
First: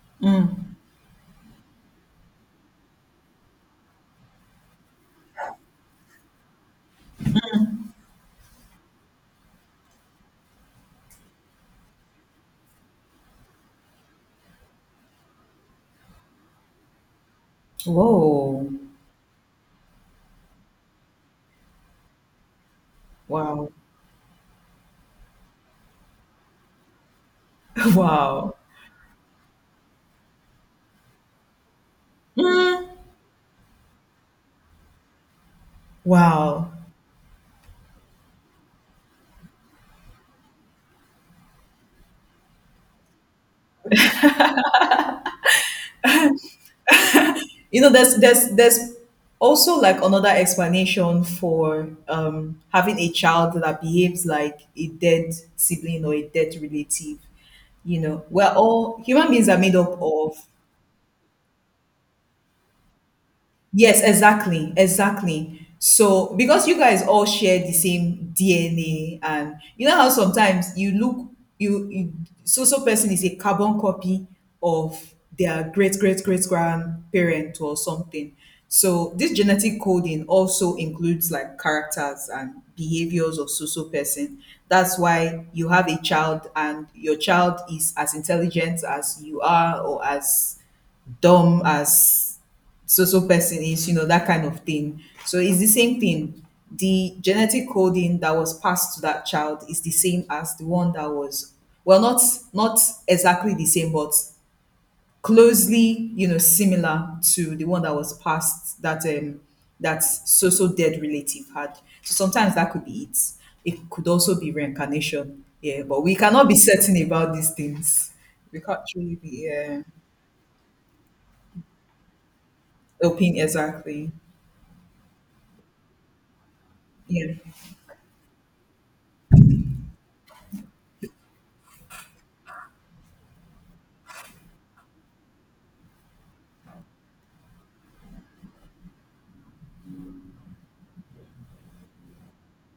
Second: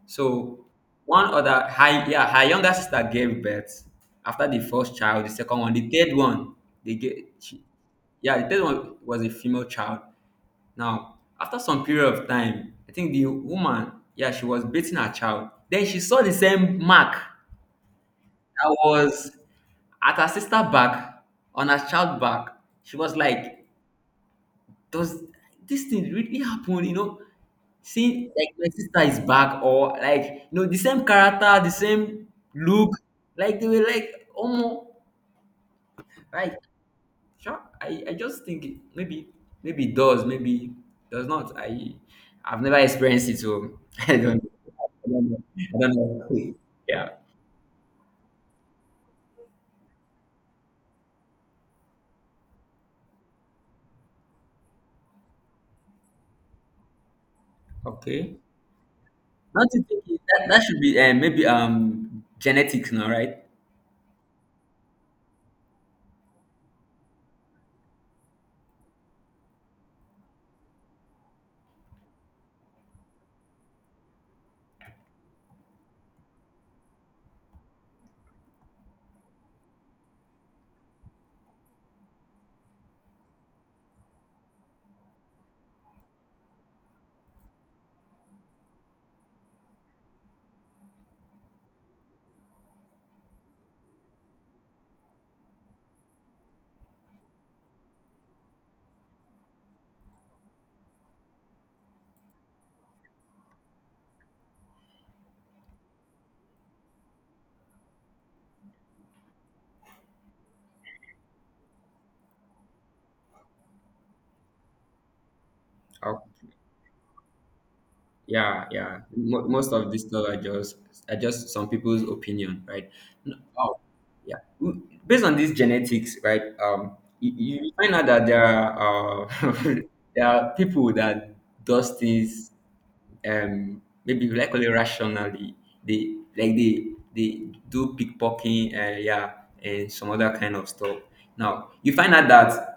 S2: So one other, her yeah, her younger sister gave birth after the first child, the second one, the third one. They gave, she, yeah, the third one was a female child. Now, after some period of time, I think the woman, yeah, she was beating her child. Then she saw the same mark that
S1: Whoa.
S2: was at her sister back, on her child back. She was like,
S1: Wow.
S2: "Does this thing really happen?" Seeing like
S1: Wow.
S2: my sister is back, or like, the same character, the same
S1: Mm.
S2: look. Like, they were like almost right.
S1: Wow.
S2: Sure. I just think maybe it does, maybe it does not. I've never experienced it, so I don't know. I don't know. Yeah.
S1: You know, there's also like another explanation for having a child that behaves like a dead sibling or a dead relative. You know,
S2: Okay.
S1: we're all, human beings are
S2: Not
S1: made
S2: to
S1: up
S2: think
S1: of—
S2: that should be maybe genetics now, right?
S1: Yes, exactly, exactly. So because you guys all share the same DNA, and you know how sometimes you look, you so so person is a carbon copy of their great great great grandparent or something. So this genetic coding also includes like characters and behaviors of so so person. That's why you have a child, and your child is as intelligent as you are, or as dumb as so so person is, you know, that kind of thing. So it's the same thing. The genetic coding that was passed to that child is the same as the one that was, well, not exactly the same, but closely, you know, similar to the one that was passed, that that so so dead relative had. So sometimes that could be it. It could also be reincarnation. Yeah, but we cannot be certain about these things. We
S2: Yeah,
S1: can't
S2: yeah.
S1: truly
S2: Mo
S1: be
S2: Most of this stuff are just some people's opinion, right?
S1: open,
S2: Oh,
S1: exactly.
S2: yeah. Based on these genetics, right? Um, you,
S1: Yeah.
S2: you find out that there are there are people that does things maybe we like call it rationally. They like they do pickpocketing, yeah, and some other kind of stuff. Now you find out that,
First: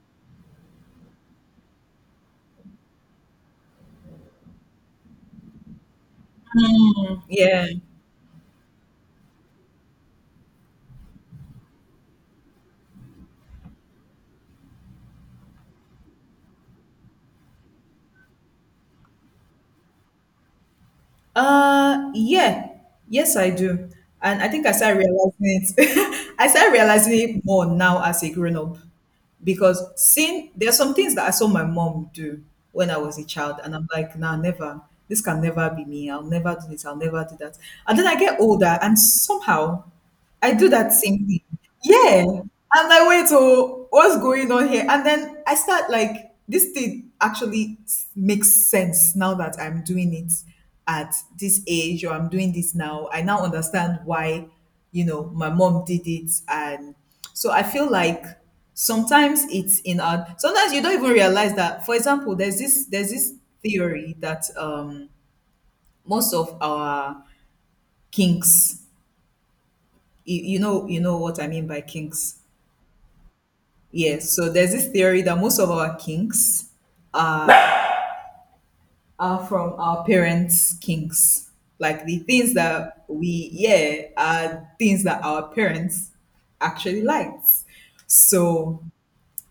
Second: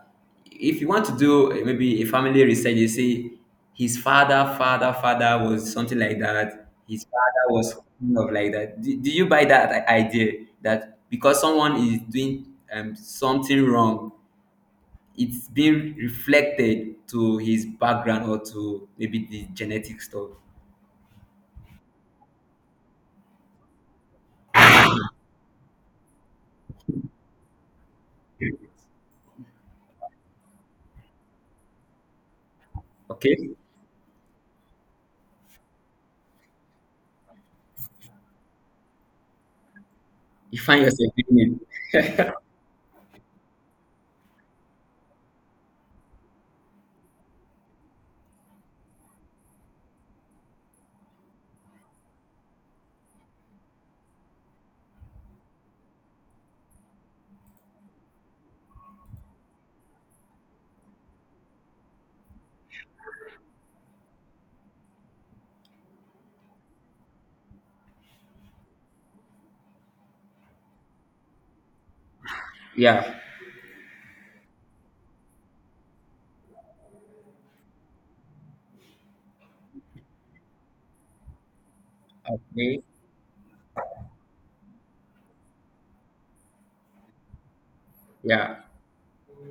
S2: if you want to do maybe a family research, you see his father, father, father was something like that. His father
S1: Yeah.
S2: was kind of like that. Do you buy that idea that because someone is doing something wrong, it's being reflected to his background or to maybe the genetic stuff?
S1: Yeah. Yes, I do. And I think I started realizing it. I started realizing it more now as a grown up, because seeing, there's some things that I saw my mom do when I was a
S2: Okay,
S1: child, and I'm like, nah, never. This can never be me. I'll never do this. I'll never do that. And then I get older, and somehow I
S2: you
S1: do
S2: find
S1: that
S2: yourself
S1: same thing.
S2: doing it.
S1: Yeah. I'm like, wait, so what's going on here? And then I start like, this thing actually makes sense now that I'm doing it at this age, or I'm doing this now. I now understand why, you know, my mom did it. And so I feel like sometimes it's in our, sometimes you don't even realize that, for example, there's this theory that most of our kinks, you know, you know what I mean by kinks.
S2: Yeah.
S1: Yes, so there's this theory that most of our kinks are from our parents' kinks. Like the things
S2: Okay.
S1: that we, yeah, are things that our parents actually liked.
S2: Yeah,
S1: So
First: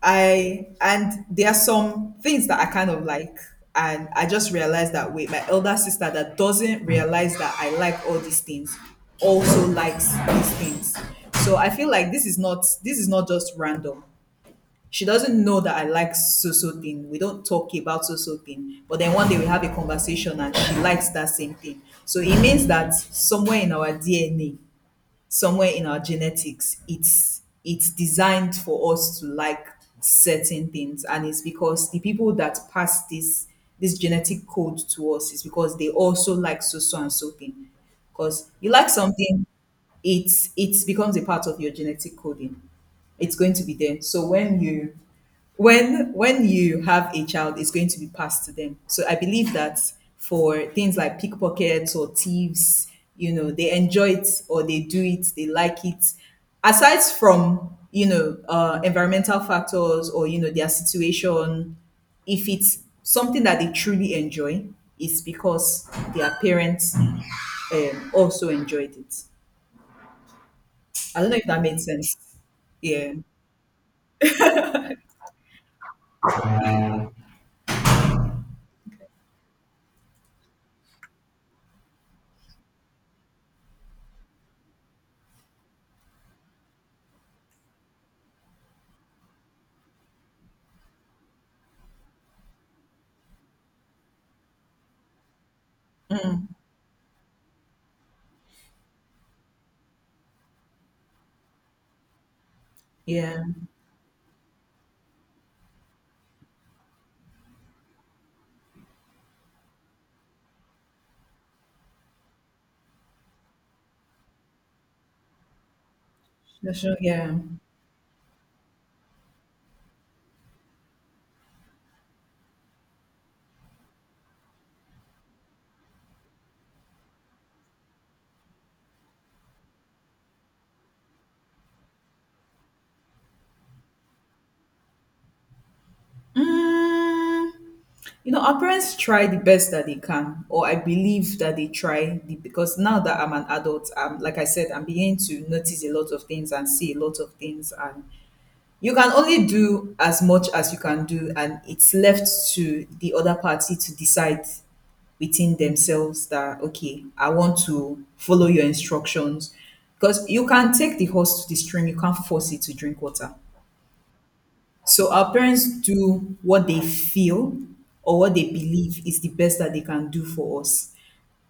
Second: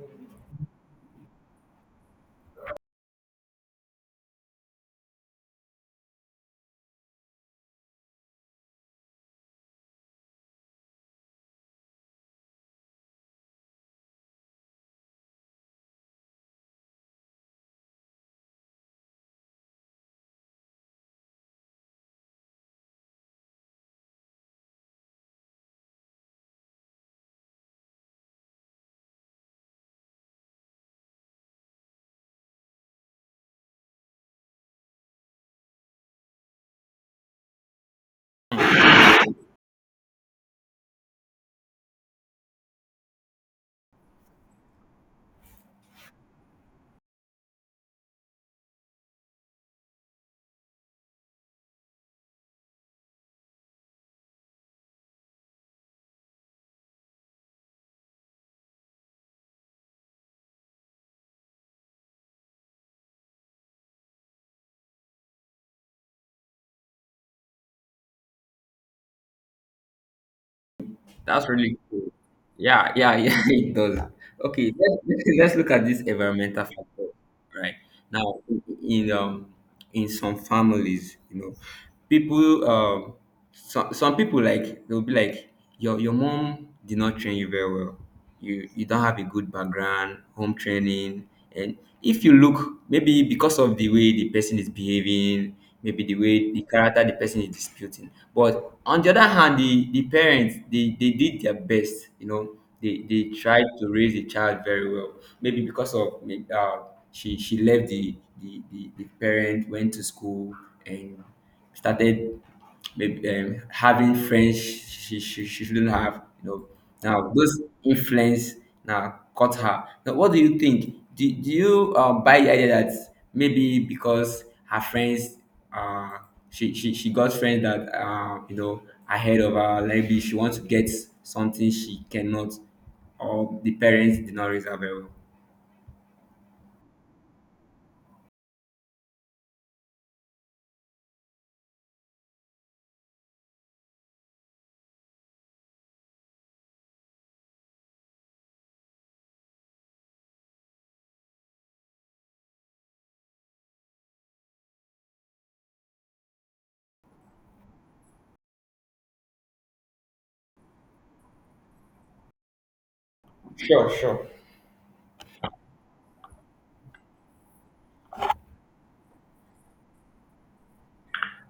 S1: I, and there are some things that I kind of like. And I just realized that, wait, my elder sister that doesn't realize that I like all these things also likes these things. So I feel like this is not just random. She doesn't know that I like so so thing. We don't talk about so so thing. But then one day we have a conversation and she likes that same thing. So it means that somewhere in our DNA, somewhere in our genetics, it's designed for us to like certain things. And it's because the people that pass this genetic code to us is because they also like so so and so thing. Because you like something, it becomes a part of your genetic coding, it's going to be there. So when you have a child, it's going to be passed to them. So I believe that for things like pickpockets or thieves, you know, they enjoy it, or they do it, they like it, aside from, you know, environmental factors or, you know, their situation. If it's something that they truly enjoy, it's because their parents also enjoyed it. I don't know if
S2: that's
S1: that
S2: really
S1: made
S2: cool.
S1: sense.
S2: Yeah,
S1: Yeah.
S2: yeah, yeah, it does. Okay, let's, let's look at this environmental factor. Right now, in some families, people, some people like, they'll be like, your mom did not train you very well, you don't have a good background, home training. And if you look, maybe because of the way the person is behaving, maybe the way the character the person is disputing. But on the other hand, the parents, they did their best, they
S1: Yeah.
S2: tried to raise the child very well. Maybe because of uh, she left the, parent went to school and started maybe having friends she shouldn't have,
S1: National—
S2: now
S1: yeah.
S2: those influence now caught her. Now what do you think? Do you buy the idea that maybe because her friends— uh she got friends that ahead of her, like, maybe she wants to get something she cannot, or the parents did not raise her very well?
S1: Mm. You know, our parents try the best that they can, or I believe that they try the, because now that I'm an adult, like I said, I'm beginning to notice a lot of things and see a lot of things, and you can only do as much as you can do, and it's left to the other party to decide within themselves that okay, I want to follow your instructions, because you can take the horse to the stream, you can't force it to drink water.
S2: Sure, sure.
S1: So our parents do what they feel or what they believe is the best that they can do for us.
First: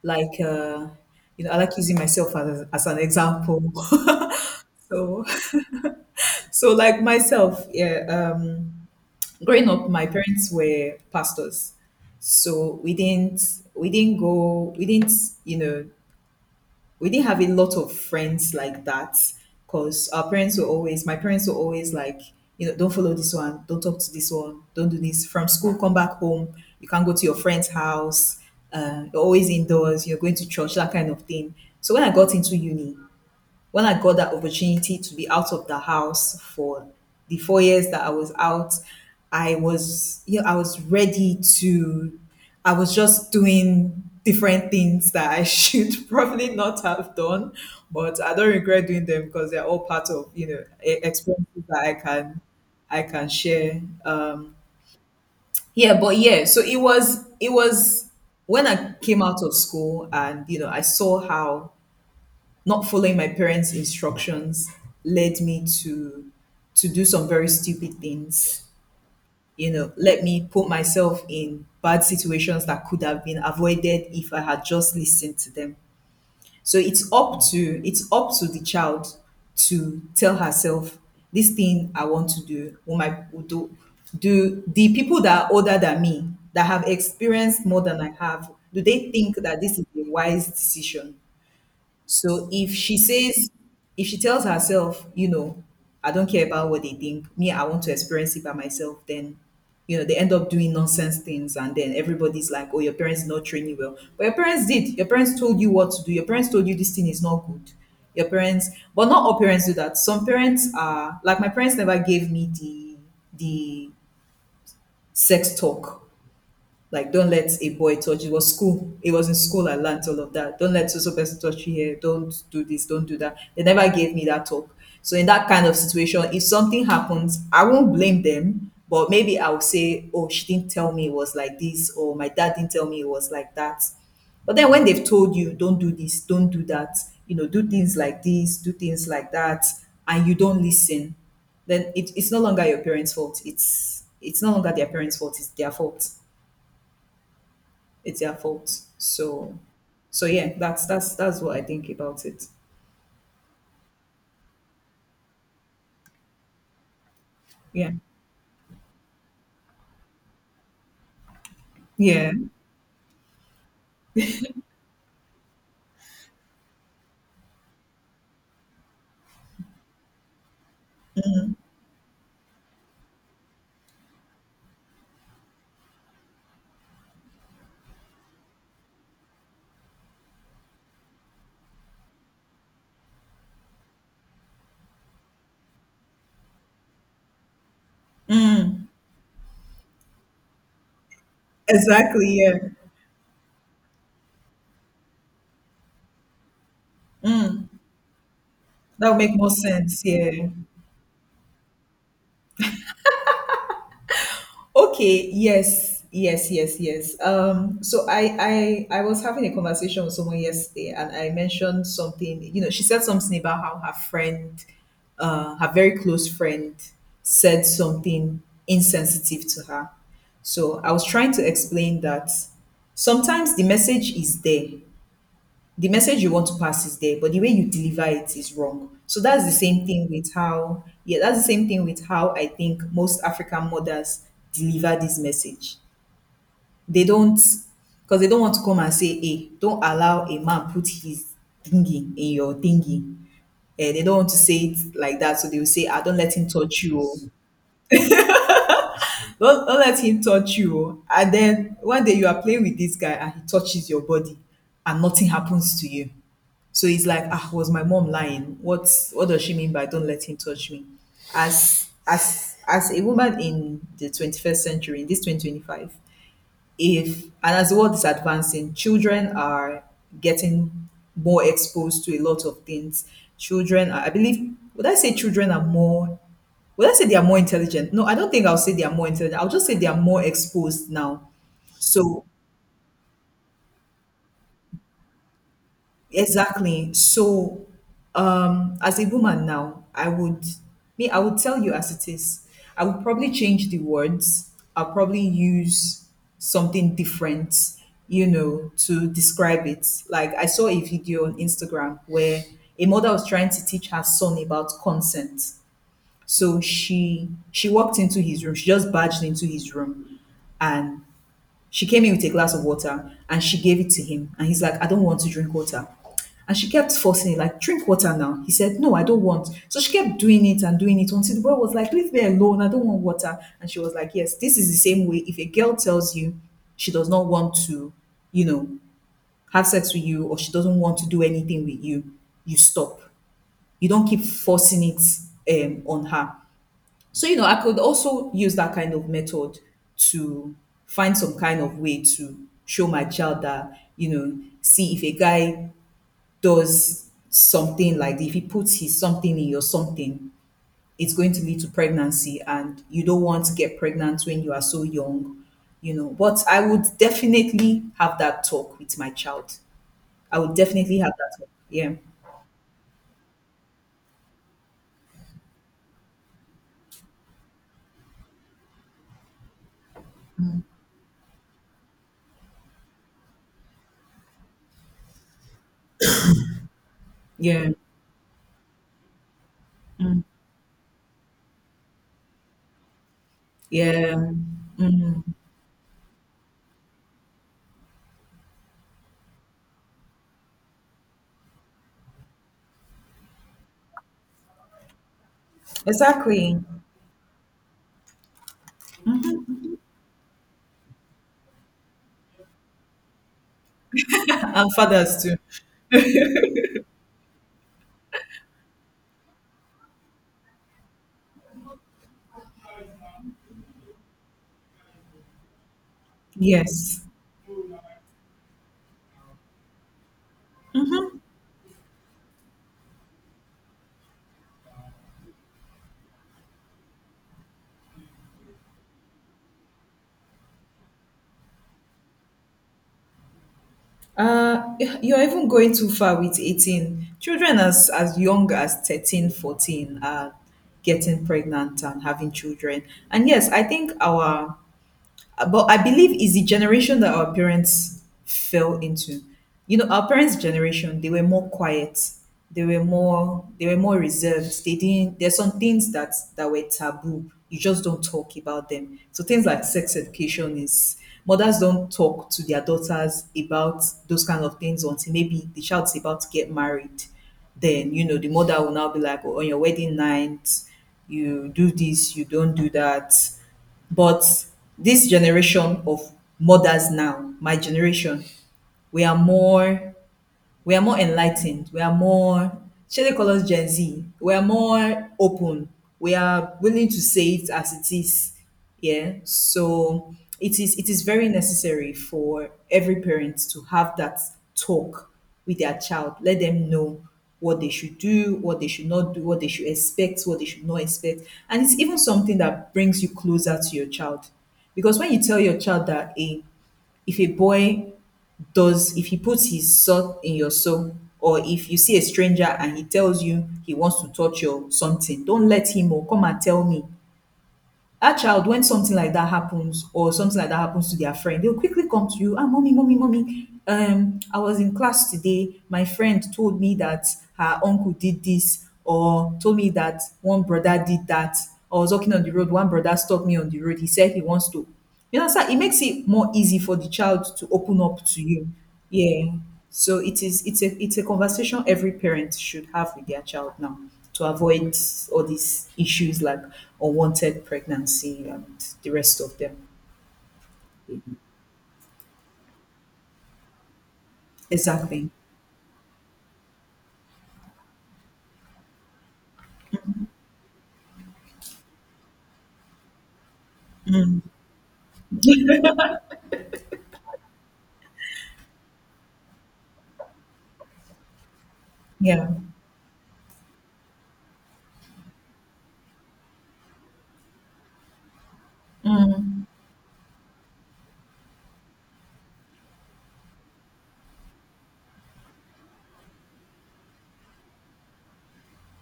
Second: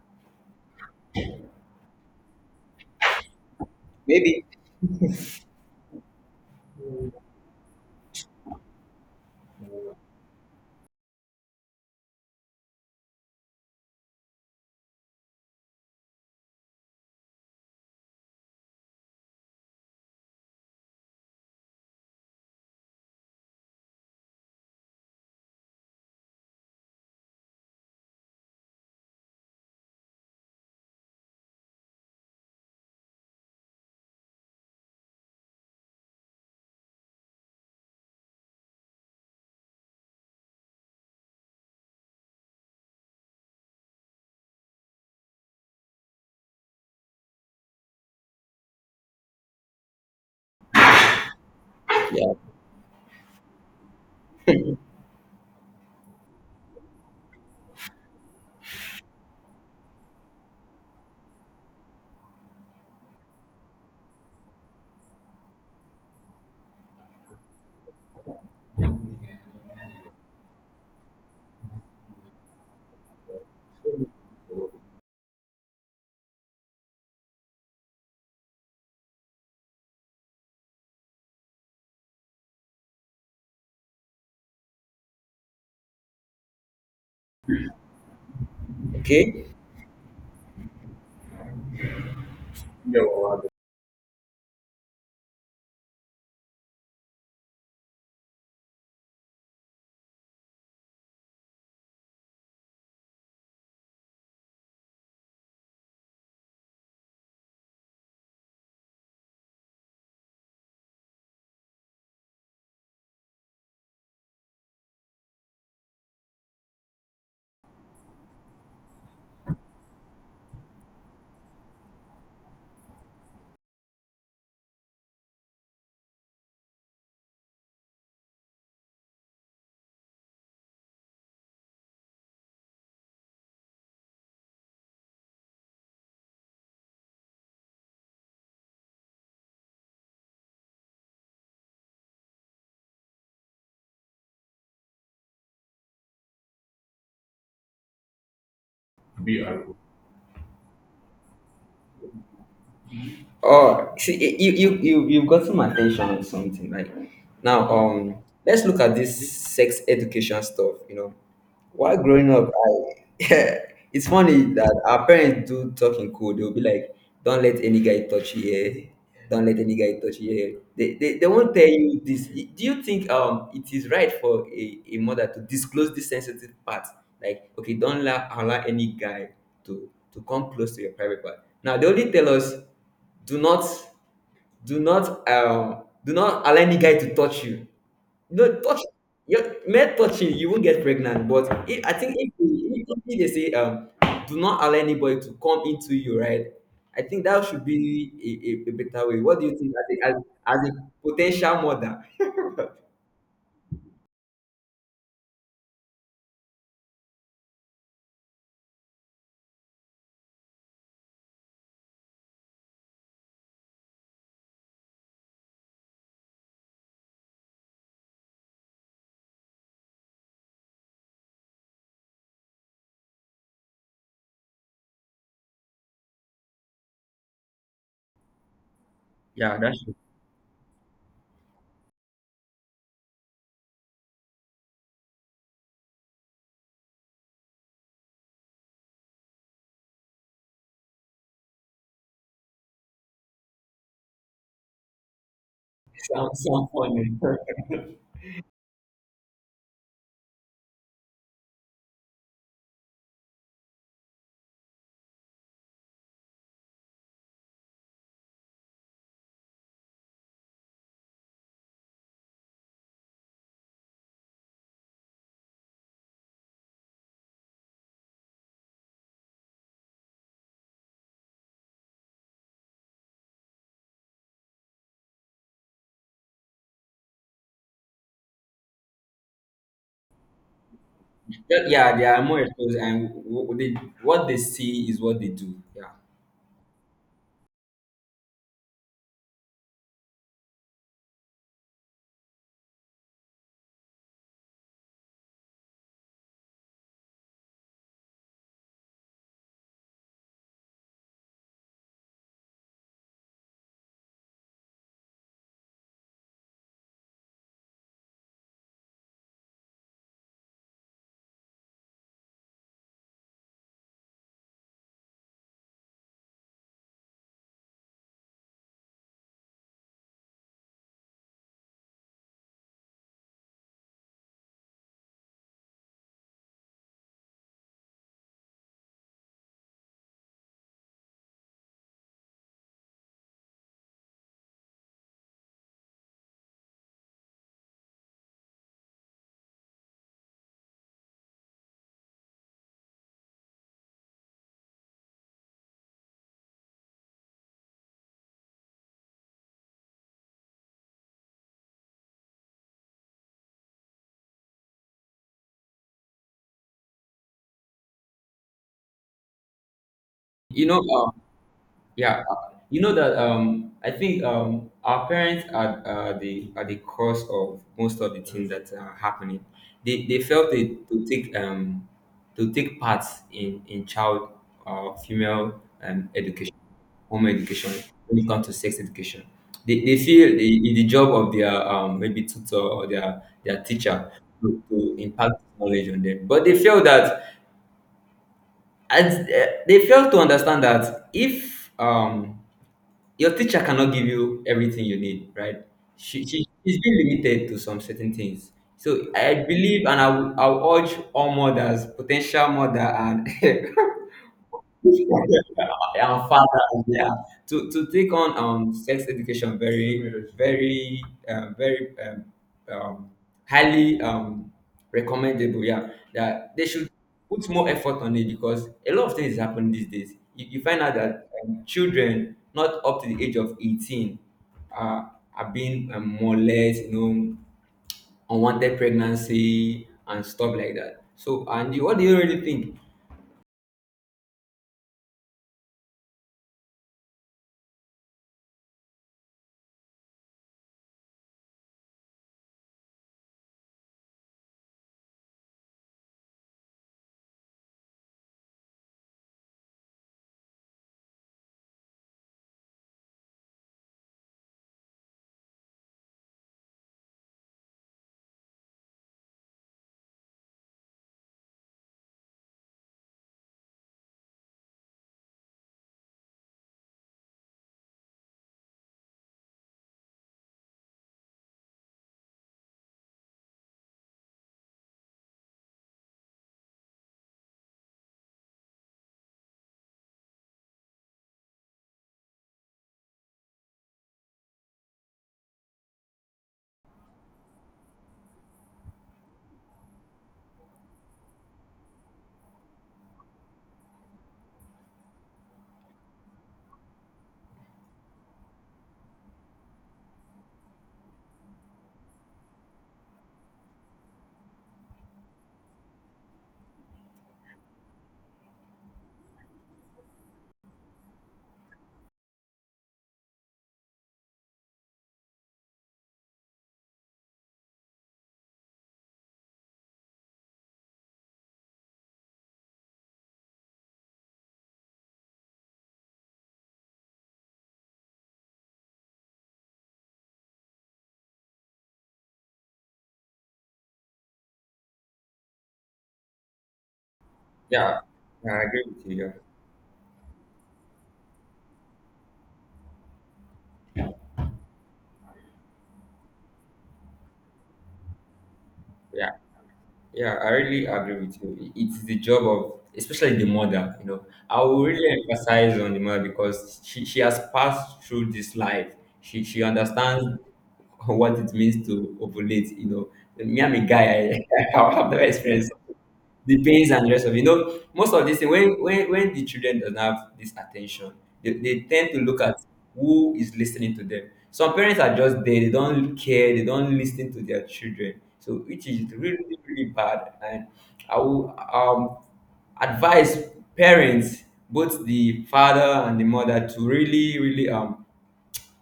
S1: Like, you know, I like using myself as an example.
S2: Maybe.
S1: So, so like myself, yeah, um, growing up, my parents were pastors, so we didn't go, we didn't, you know, we didn't have a lot of friends like that, because our parents were always my parents were always like, you know, don't follow this one, don't talk to this one, don't do this, from school come back home, you can't go to your friend's house, you're always indoors, you're going to church, that kind of thing. So when I got into uni, when I got that opportunity to be out of the house for the 4 years that I was out, I was, you know, I was just doing different things that I should probably not have done, but I don't regret doing them because they're all part of, you know, experiences that I can share. Yeah, but yeah, so it was when I came out of school, and you know, I saw how not following my parents' instructions led me to do some very stupid things. You know, let me put myself in bad situations that could have been avoided if I had just listened to them. So it's up to the child to tell herself, this thing I want to do, Will my will do do the people that are older than me, that have experienced more than I have, do they think
S2: Okay.
S1: that this is a wise decision? So if she
S2: Yauwa da
S1: says, if she tells herself, you know, I don't care about what they think, me, I want to experience it by myself, then, you know, they end up doing nonsense things. And then everybody's like, oh, your parents did not train you well. But your parents did. Your parents told you what to do. Your parents told you this thing is not good. Your parents, but not all parents do that. Some parents are, like, my parents never gave me the sex talk, like, don't let a boy touch. It was school. It was in school I learned all of that. Don't let so so person touch you here. Don't do this. Don't do that. They never gave me that talk. So in that kind of situation, if something happens, I won't blame them. But maybe I'll say, oh, she didn't tell me it was like this, or my dad didn't tell me it was like that. But then when they've told you, don't do this, don't do that, you know, do things like this, do things like that, and you don't listen, then it's no longer your parents' fault. It's no longer their parents' fault. It's their fault, it's their fault.
S2: ɗabi'ar.
S1: So yeah, that's what I think about it.
S2: Oh, see, you've gotten my attention on something. Like now,
S1: Yeah.
S2: let's look at this sex education stuff. You know, while growing
S1: Yeah.
S2: up, I it's funny that our parents do talk in code. They'll be like, "Don't let any guy touch you here. Don't let any guy touch you here." They won't tell you this. Do you think it is right for a mother to disclose this sensitive part? Like, okay, don't allow any guy to come close to your private part. Now they only tell us. Do not, do not allow any guy to touch you. No, touch. Your— men touching, you won't get pregnant. But if, I think
S1: Exactly.
S2: if,
S1: Yeah.
S2: if, if they say, do not allow anybody to come into you, right? I think that should be a better
S1: That would
S2: way.
S1: make
S2: What do
S1: more
S2: you think
S1: sense.
S2: as a,
S1: Yeah.
S2: a potential mother?
S1: Okay. Yes. Yes. Yes. Yes. So I was having a conversation with someone yesterday, and I mentioned something. You know, she said something about how her friend, her very close friend, said something insensitive to her. So I was trying to explain that sometimes the message is there, the message you want to pass is there, but the way you deliver it is wrong. So that's the
S2: Yeah, that
S1: same
S2: true.
S1: thing with how, yeah, that's the same thing with how I think most African mothers deliver this message. They don't, because they don't want to come and say, hey, don't allow a man put his thingy in your thingy, and they don't want to say it like that. So they will say, ah, don't
S2: Sound,
S1: let him
S2: sound
S1: touch you,
S2: funny.
S1: oh, don't let him touch you, oh. And then one day you are playing with this guy and he touches your body and nothing happens to you. So he's like, ah, was my mom lying? What's what does she mean by, don't let him touch me? As a woman in the 21st century, in this 2025, if and as the world is advancing, children are getting more exposed to a lot of things. Children are, I believe, would I say children are more, would I say they are more intelligent? No, I don't think I'll say they are more intelligent. I'll just say they are more exposed now.
S2: Yeah, yeah, they are
S1: So,
S2: more exposed, and what they see is what they do. Yeah,
S1: exactly. So, as a woman now, I would, me, I would tell you as it is. I would probably change the words. I'll probably use something different, you know, to describe it. Like, I saw a video on Instagram where a mother was trying to teach her son about consent. So she walked into his room. She just barged into his room and she came in with a glass of water and she gave it to him. And he's like, I don't want to drink water. And she kept forcing it, like, drink water now. He said, no, I don't want. So she kept doing it and doing it until the boy was like, leave me alone, I don't want water. And she was like, yes, this is the same way. If a girl tells you she does not want to, you know, have sex with you, or she doesn't want to do anything with you, you stop. You don't keep forcing it on her. So, you know, I could also use that kind of method to find some kind of way to show my child that, you know, see, if a guy does something, like if he puts his something in your something, it's going to lead to pregnancy, and you don't want to get pregnant when you are so young, you know. But I would definitely have that talk with my child. I would
S2: you know.
S1: definitely
S2: Um,
S1: have that talk. Yeah.
S2: Yeah, you know that I think our parents are the cause of most of the things that are happening. They felt they to take part in child female education, home
S1: Yeah.
S2: education, when it comes to sex education. They
S1: Mm.
S2: feel the it's the job of their maybe tutor or their teacher
S1: Yeah.
S2: to
S1: Mm.
S2: impact knowledge on them, but they feel that they fail to understand that if your teacher cannot give you everything you need, right? She, she
S1: Exactly.
S2: she's been limited to some certain things. So I believe, and I will urge all mothers, potential mother, and
S1: And fathers too.
S2: and fathers, yeah, to take on sex education very, very, very um, highly recommendable. Yeah, that they should
S1: Yes.
S2: put more effort on it, because a lot of things happen these days. You find out that children not up to the age of 18 are, are being more or less, unwanted pregnancy and stuff like that. So, what do you really think?
S1: Uh, you're even going too far with 18. Children as young as 13, 14 are getting pregnant and having children. And yes, I think our but I believe it's the generation that our parents fell into. You know, our parents' generation, they were more quiet. They were more, they were more reserved. They didn't, there's some things that that were taboo. You just don't talk about them. So things like sex education is, mothers don't talk to their daughters about those kind of things until maybe the child's about to get married. Then, you know, the mother will now be like, oh, on your wedding night, you do this, you don't do that. But this generation of mothers now, my generation, we are more, we are more enlightened. We are more, shall they call us Gen Z? We are more open. We are willing to say it as it is. Yeah. So it is, it is very necessary for every parent to have that talk with their child. Let them know what they should do, what they should not do, what they should expect, what they should not expect. And it's even something that brings you closer to your child. Because when you tell your child that, a if a boy does, if he puts his salt in your soul, or if you see a stranger and he tells you he wants to touch your something, don't let him, or come and tell me, that child, when something like that happens or something like that happens to their friend, they'll quickly come to you. Ah, mommy, mommy, mommy, I was in class today, my friend told me that her uncle did this, or told me that one brother did that. I was walking on the road, one brother stopped me on the road, he said he wants to, you understand? It makes it more easy for the child to open
S2: Yeah,
S1: up to you.
S2: I agree with you.
S1: Yeah. So it is, it's a conversation every parent should have with their child now, to avoid all these issues like unwanted pregnancy and the rest
S2: Yeah.
S1: of them.
S2: Yeah, I really agree with you. It's the job of, especially the mother. I will
S1: Exactly.
S2: really emphasize on the mother because she has passed through this life. She understands what it means to ovulate. Me, I'm a guy, I, I've never experienced the pains and the rest of it. You know, most of this thing, when the children don't have this attention, they tend to
S1: Yeah.
S2: look at who is listening to them. Some parents are just there, they don't care, they don't listen to their children, So which is really, really bad. And I will advise parents, both the father and the mother, to really, really um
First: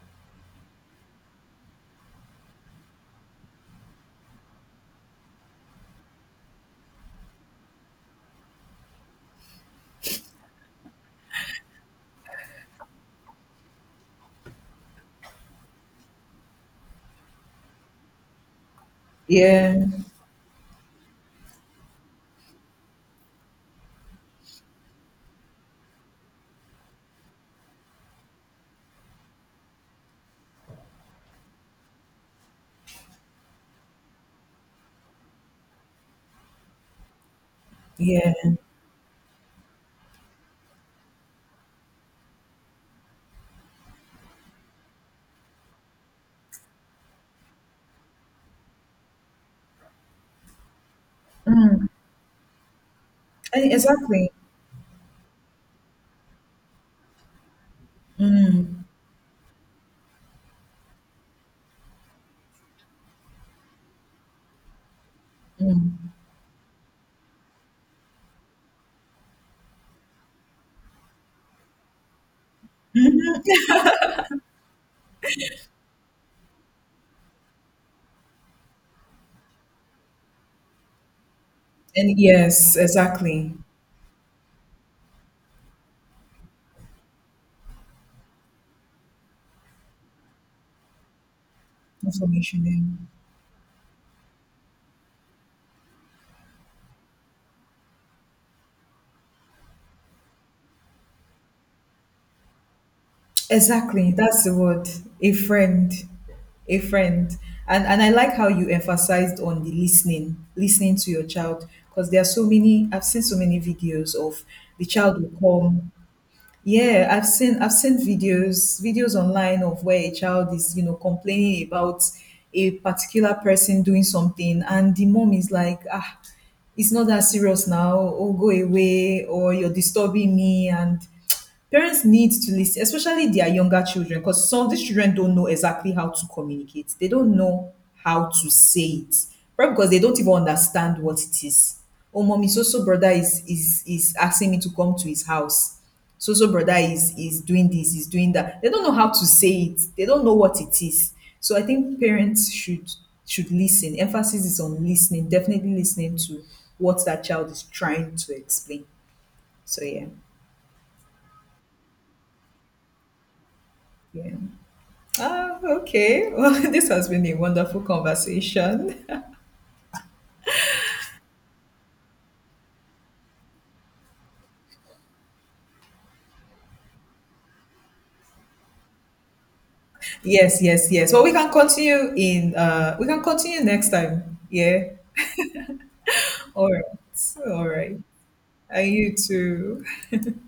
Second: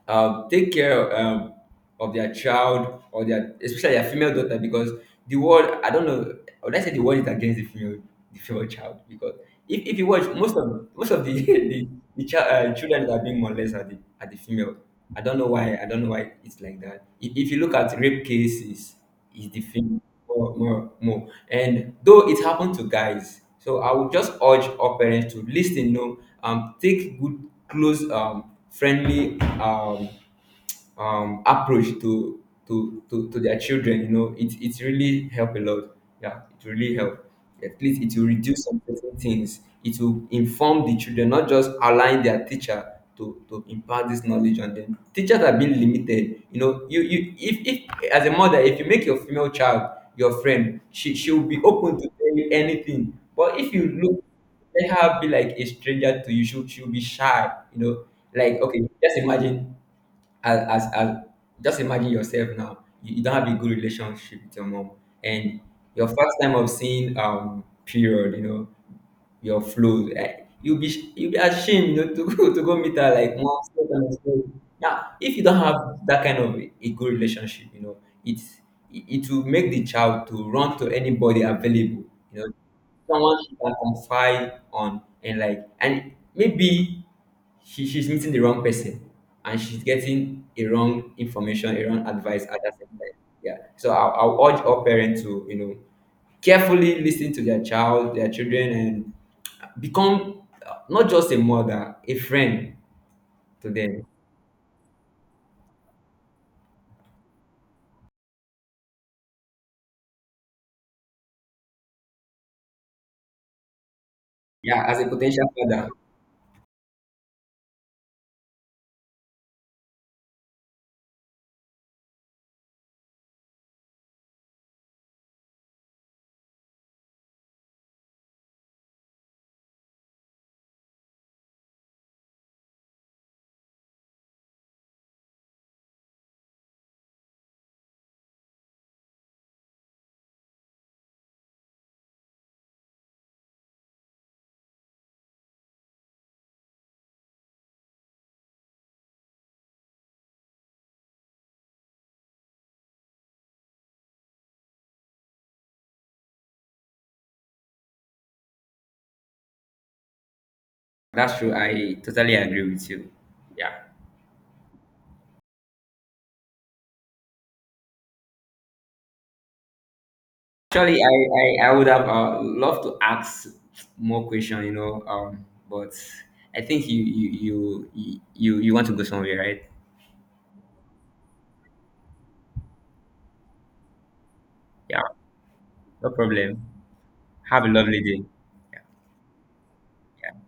S2: um, take care of their child, or their— especially their female daughter, because the world, I don't know, or let's say the world is against the female child, because if you watch most of the the child— children that are being molested are the female. I don't know why, I don't know why it's like that. If you look at rape cases, is the
S1: Yeah.
S2: thing more, more, more. And though it happened to guys, so I would just urge all parents to listen, take good, close, friendly approach to their children. It really help a lot. Yeah, it really help. At least it will
S1: Yeah.
S2: reduce some certain things. It will inform the children, not just allowing their teacher to impart this knowledge on them. Teachers are being limited. You know you you if, if as a mother, if you make your female child your friend, she will be open to tell you anything. But if
S1: And
S2: you look,
S1: exactly.
S2: let her be like a stranger to you, she'll be shy. Like, okay, just imagine— as just imagine yourself now. You don't have a good relationship with your mom, and your first time of seeing period, your flow, you'll be ashamed, to go to go meet her like, "Mom, slow down, slow—" Now if you don't have that kind of a good relationship, it's it will make the child to run to anybody available,
S1: And
S2: you know
S1: yes,
S2: someone
S1: exactly.
S2: she can confide on, and, like, and maybe she's meeting the wrong person, and she's getting a wrong information, a wrong advice at
S1: Information.
S2: that same time. Yeah. So I'll urge all parents to, carefully listen to their child, their children, and become not just a mother, a friend to them.
S1: Exactly, that's the word. A friend, a friend, and I like how you emphasized on the listening, listening to your child, because there are so many. I've seen so many videos of,
S2: Yeah,
S1: the
S2: as a
S1: child will
S2: potential father.
S1: come, yeah, I've seen, I've seen videos online of where a child is, you know, complaining about a particular person doing something, and the mom is like, ah, it's not that serious now, or go away, or you're disturbing me. And parents need to listen, especially their younger children, because some of these children don't know exactly how to communicate. They don't know how to say it. Probably because they don't even understand what it is. Oh, mommy, so so brother is asking me to come to his house, so so brother is doing this, is doing that. They don't know how to say it, they don't know what it is. So I think parents should listen. Emphasis is on listening, definitely listening to what that child is trying to explain. So, yeah.
S2: That's true. I totally agree with you. Yeah.
S1: Yeah. Ah, okay. well, this has been a wonderful conversation.
S2: Actually, I would have loved to ask more question, but I think you want to go somewhere, right?
S1: yes, yes, yes, well, we can continue in we can continue next time, yeah.
S2: Yeah, no problem.
S1: All right,
S2: Have a
S1: all right.
S2: lovely day.
S1: And you too.
S2: Yeah.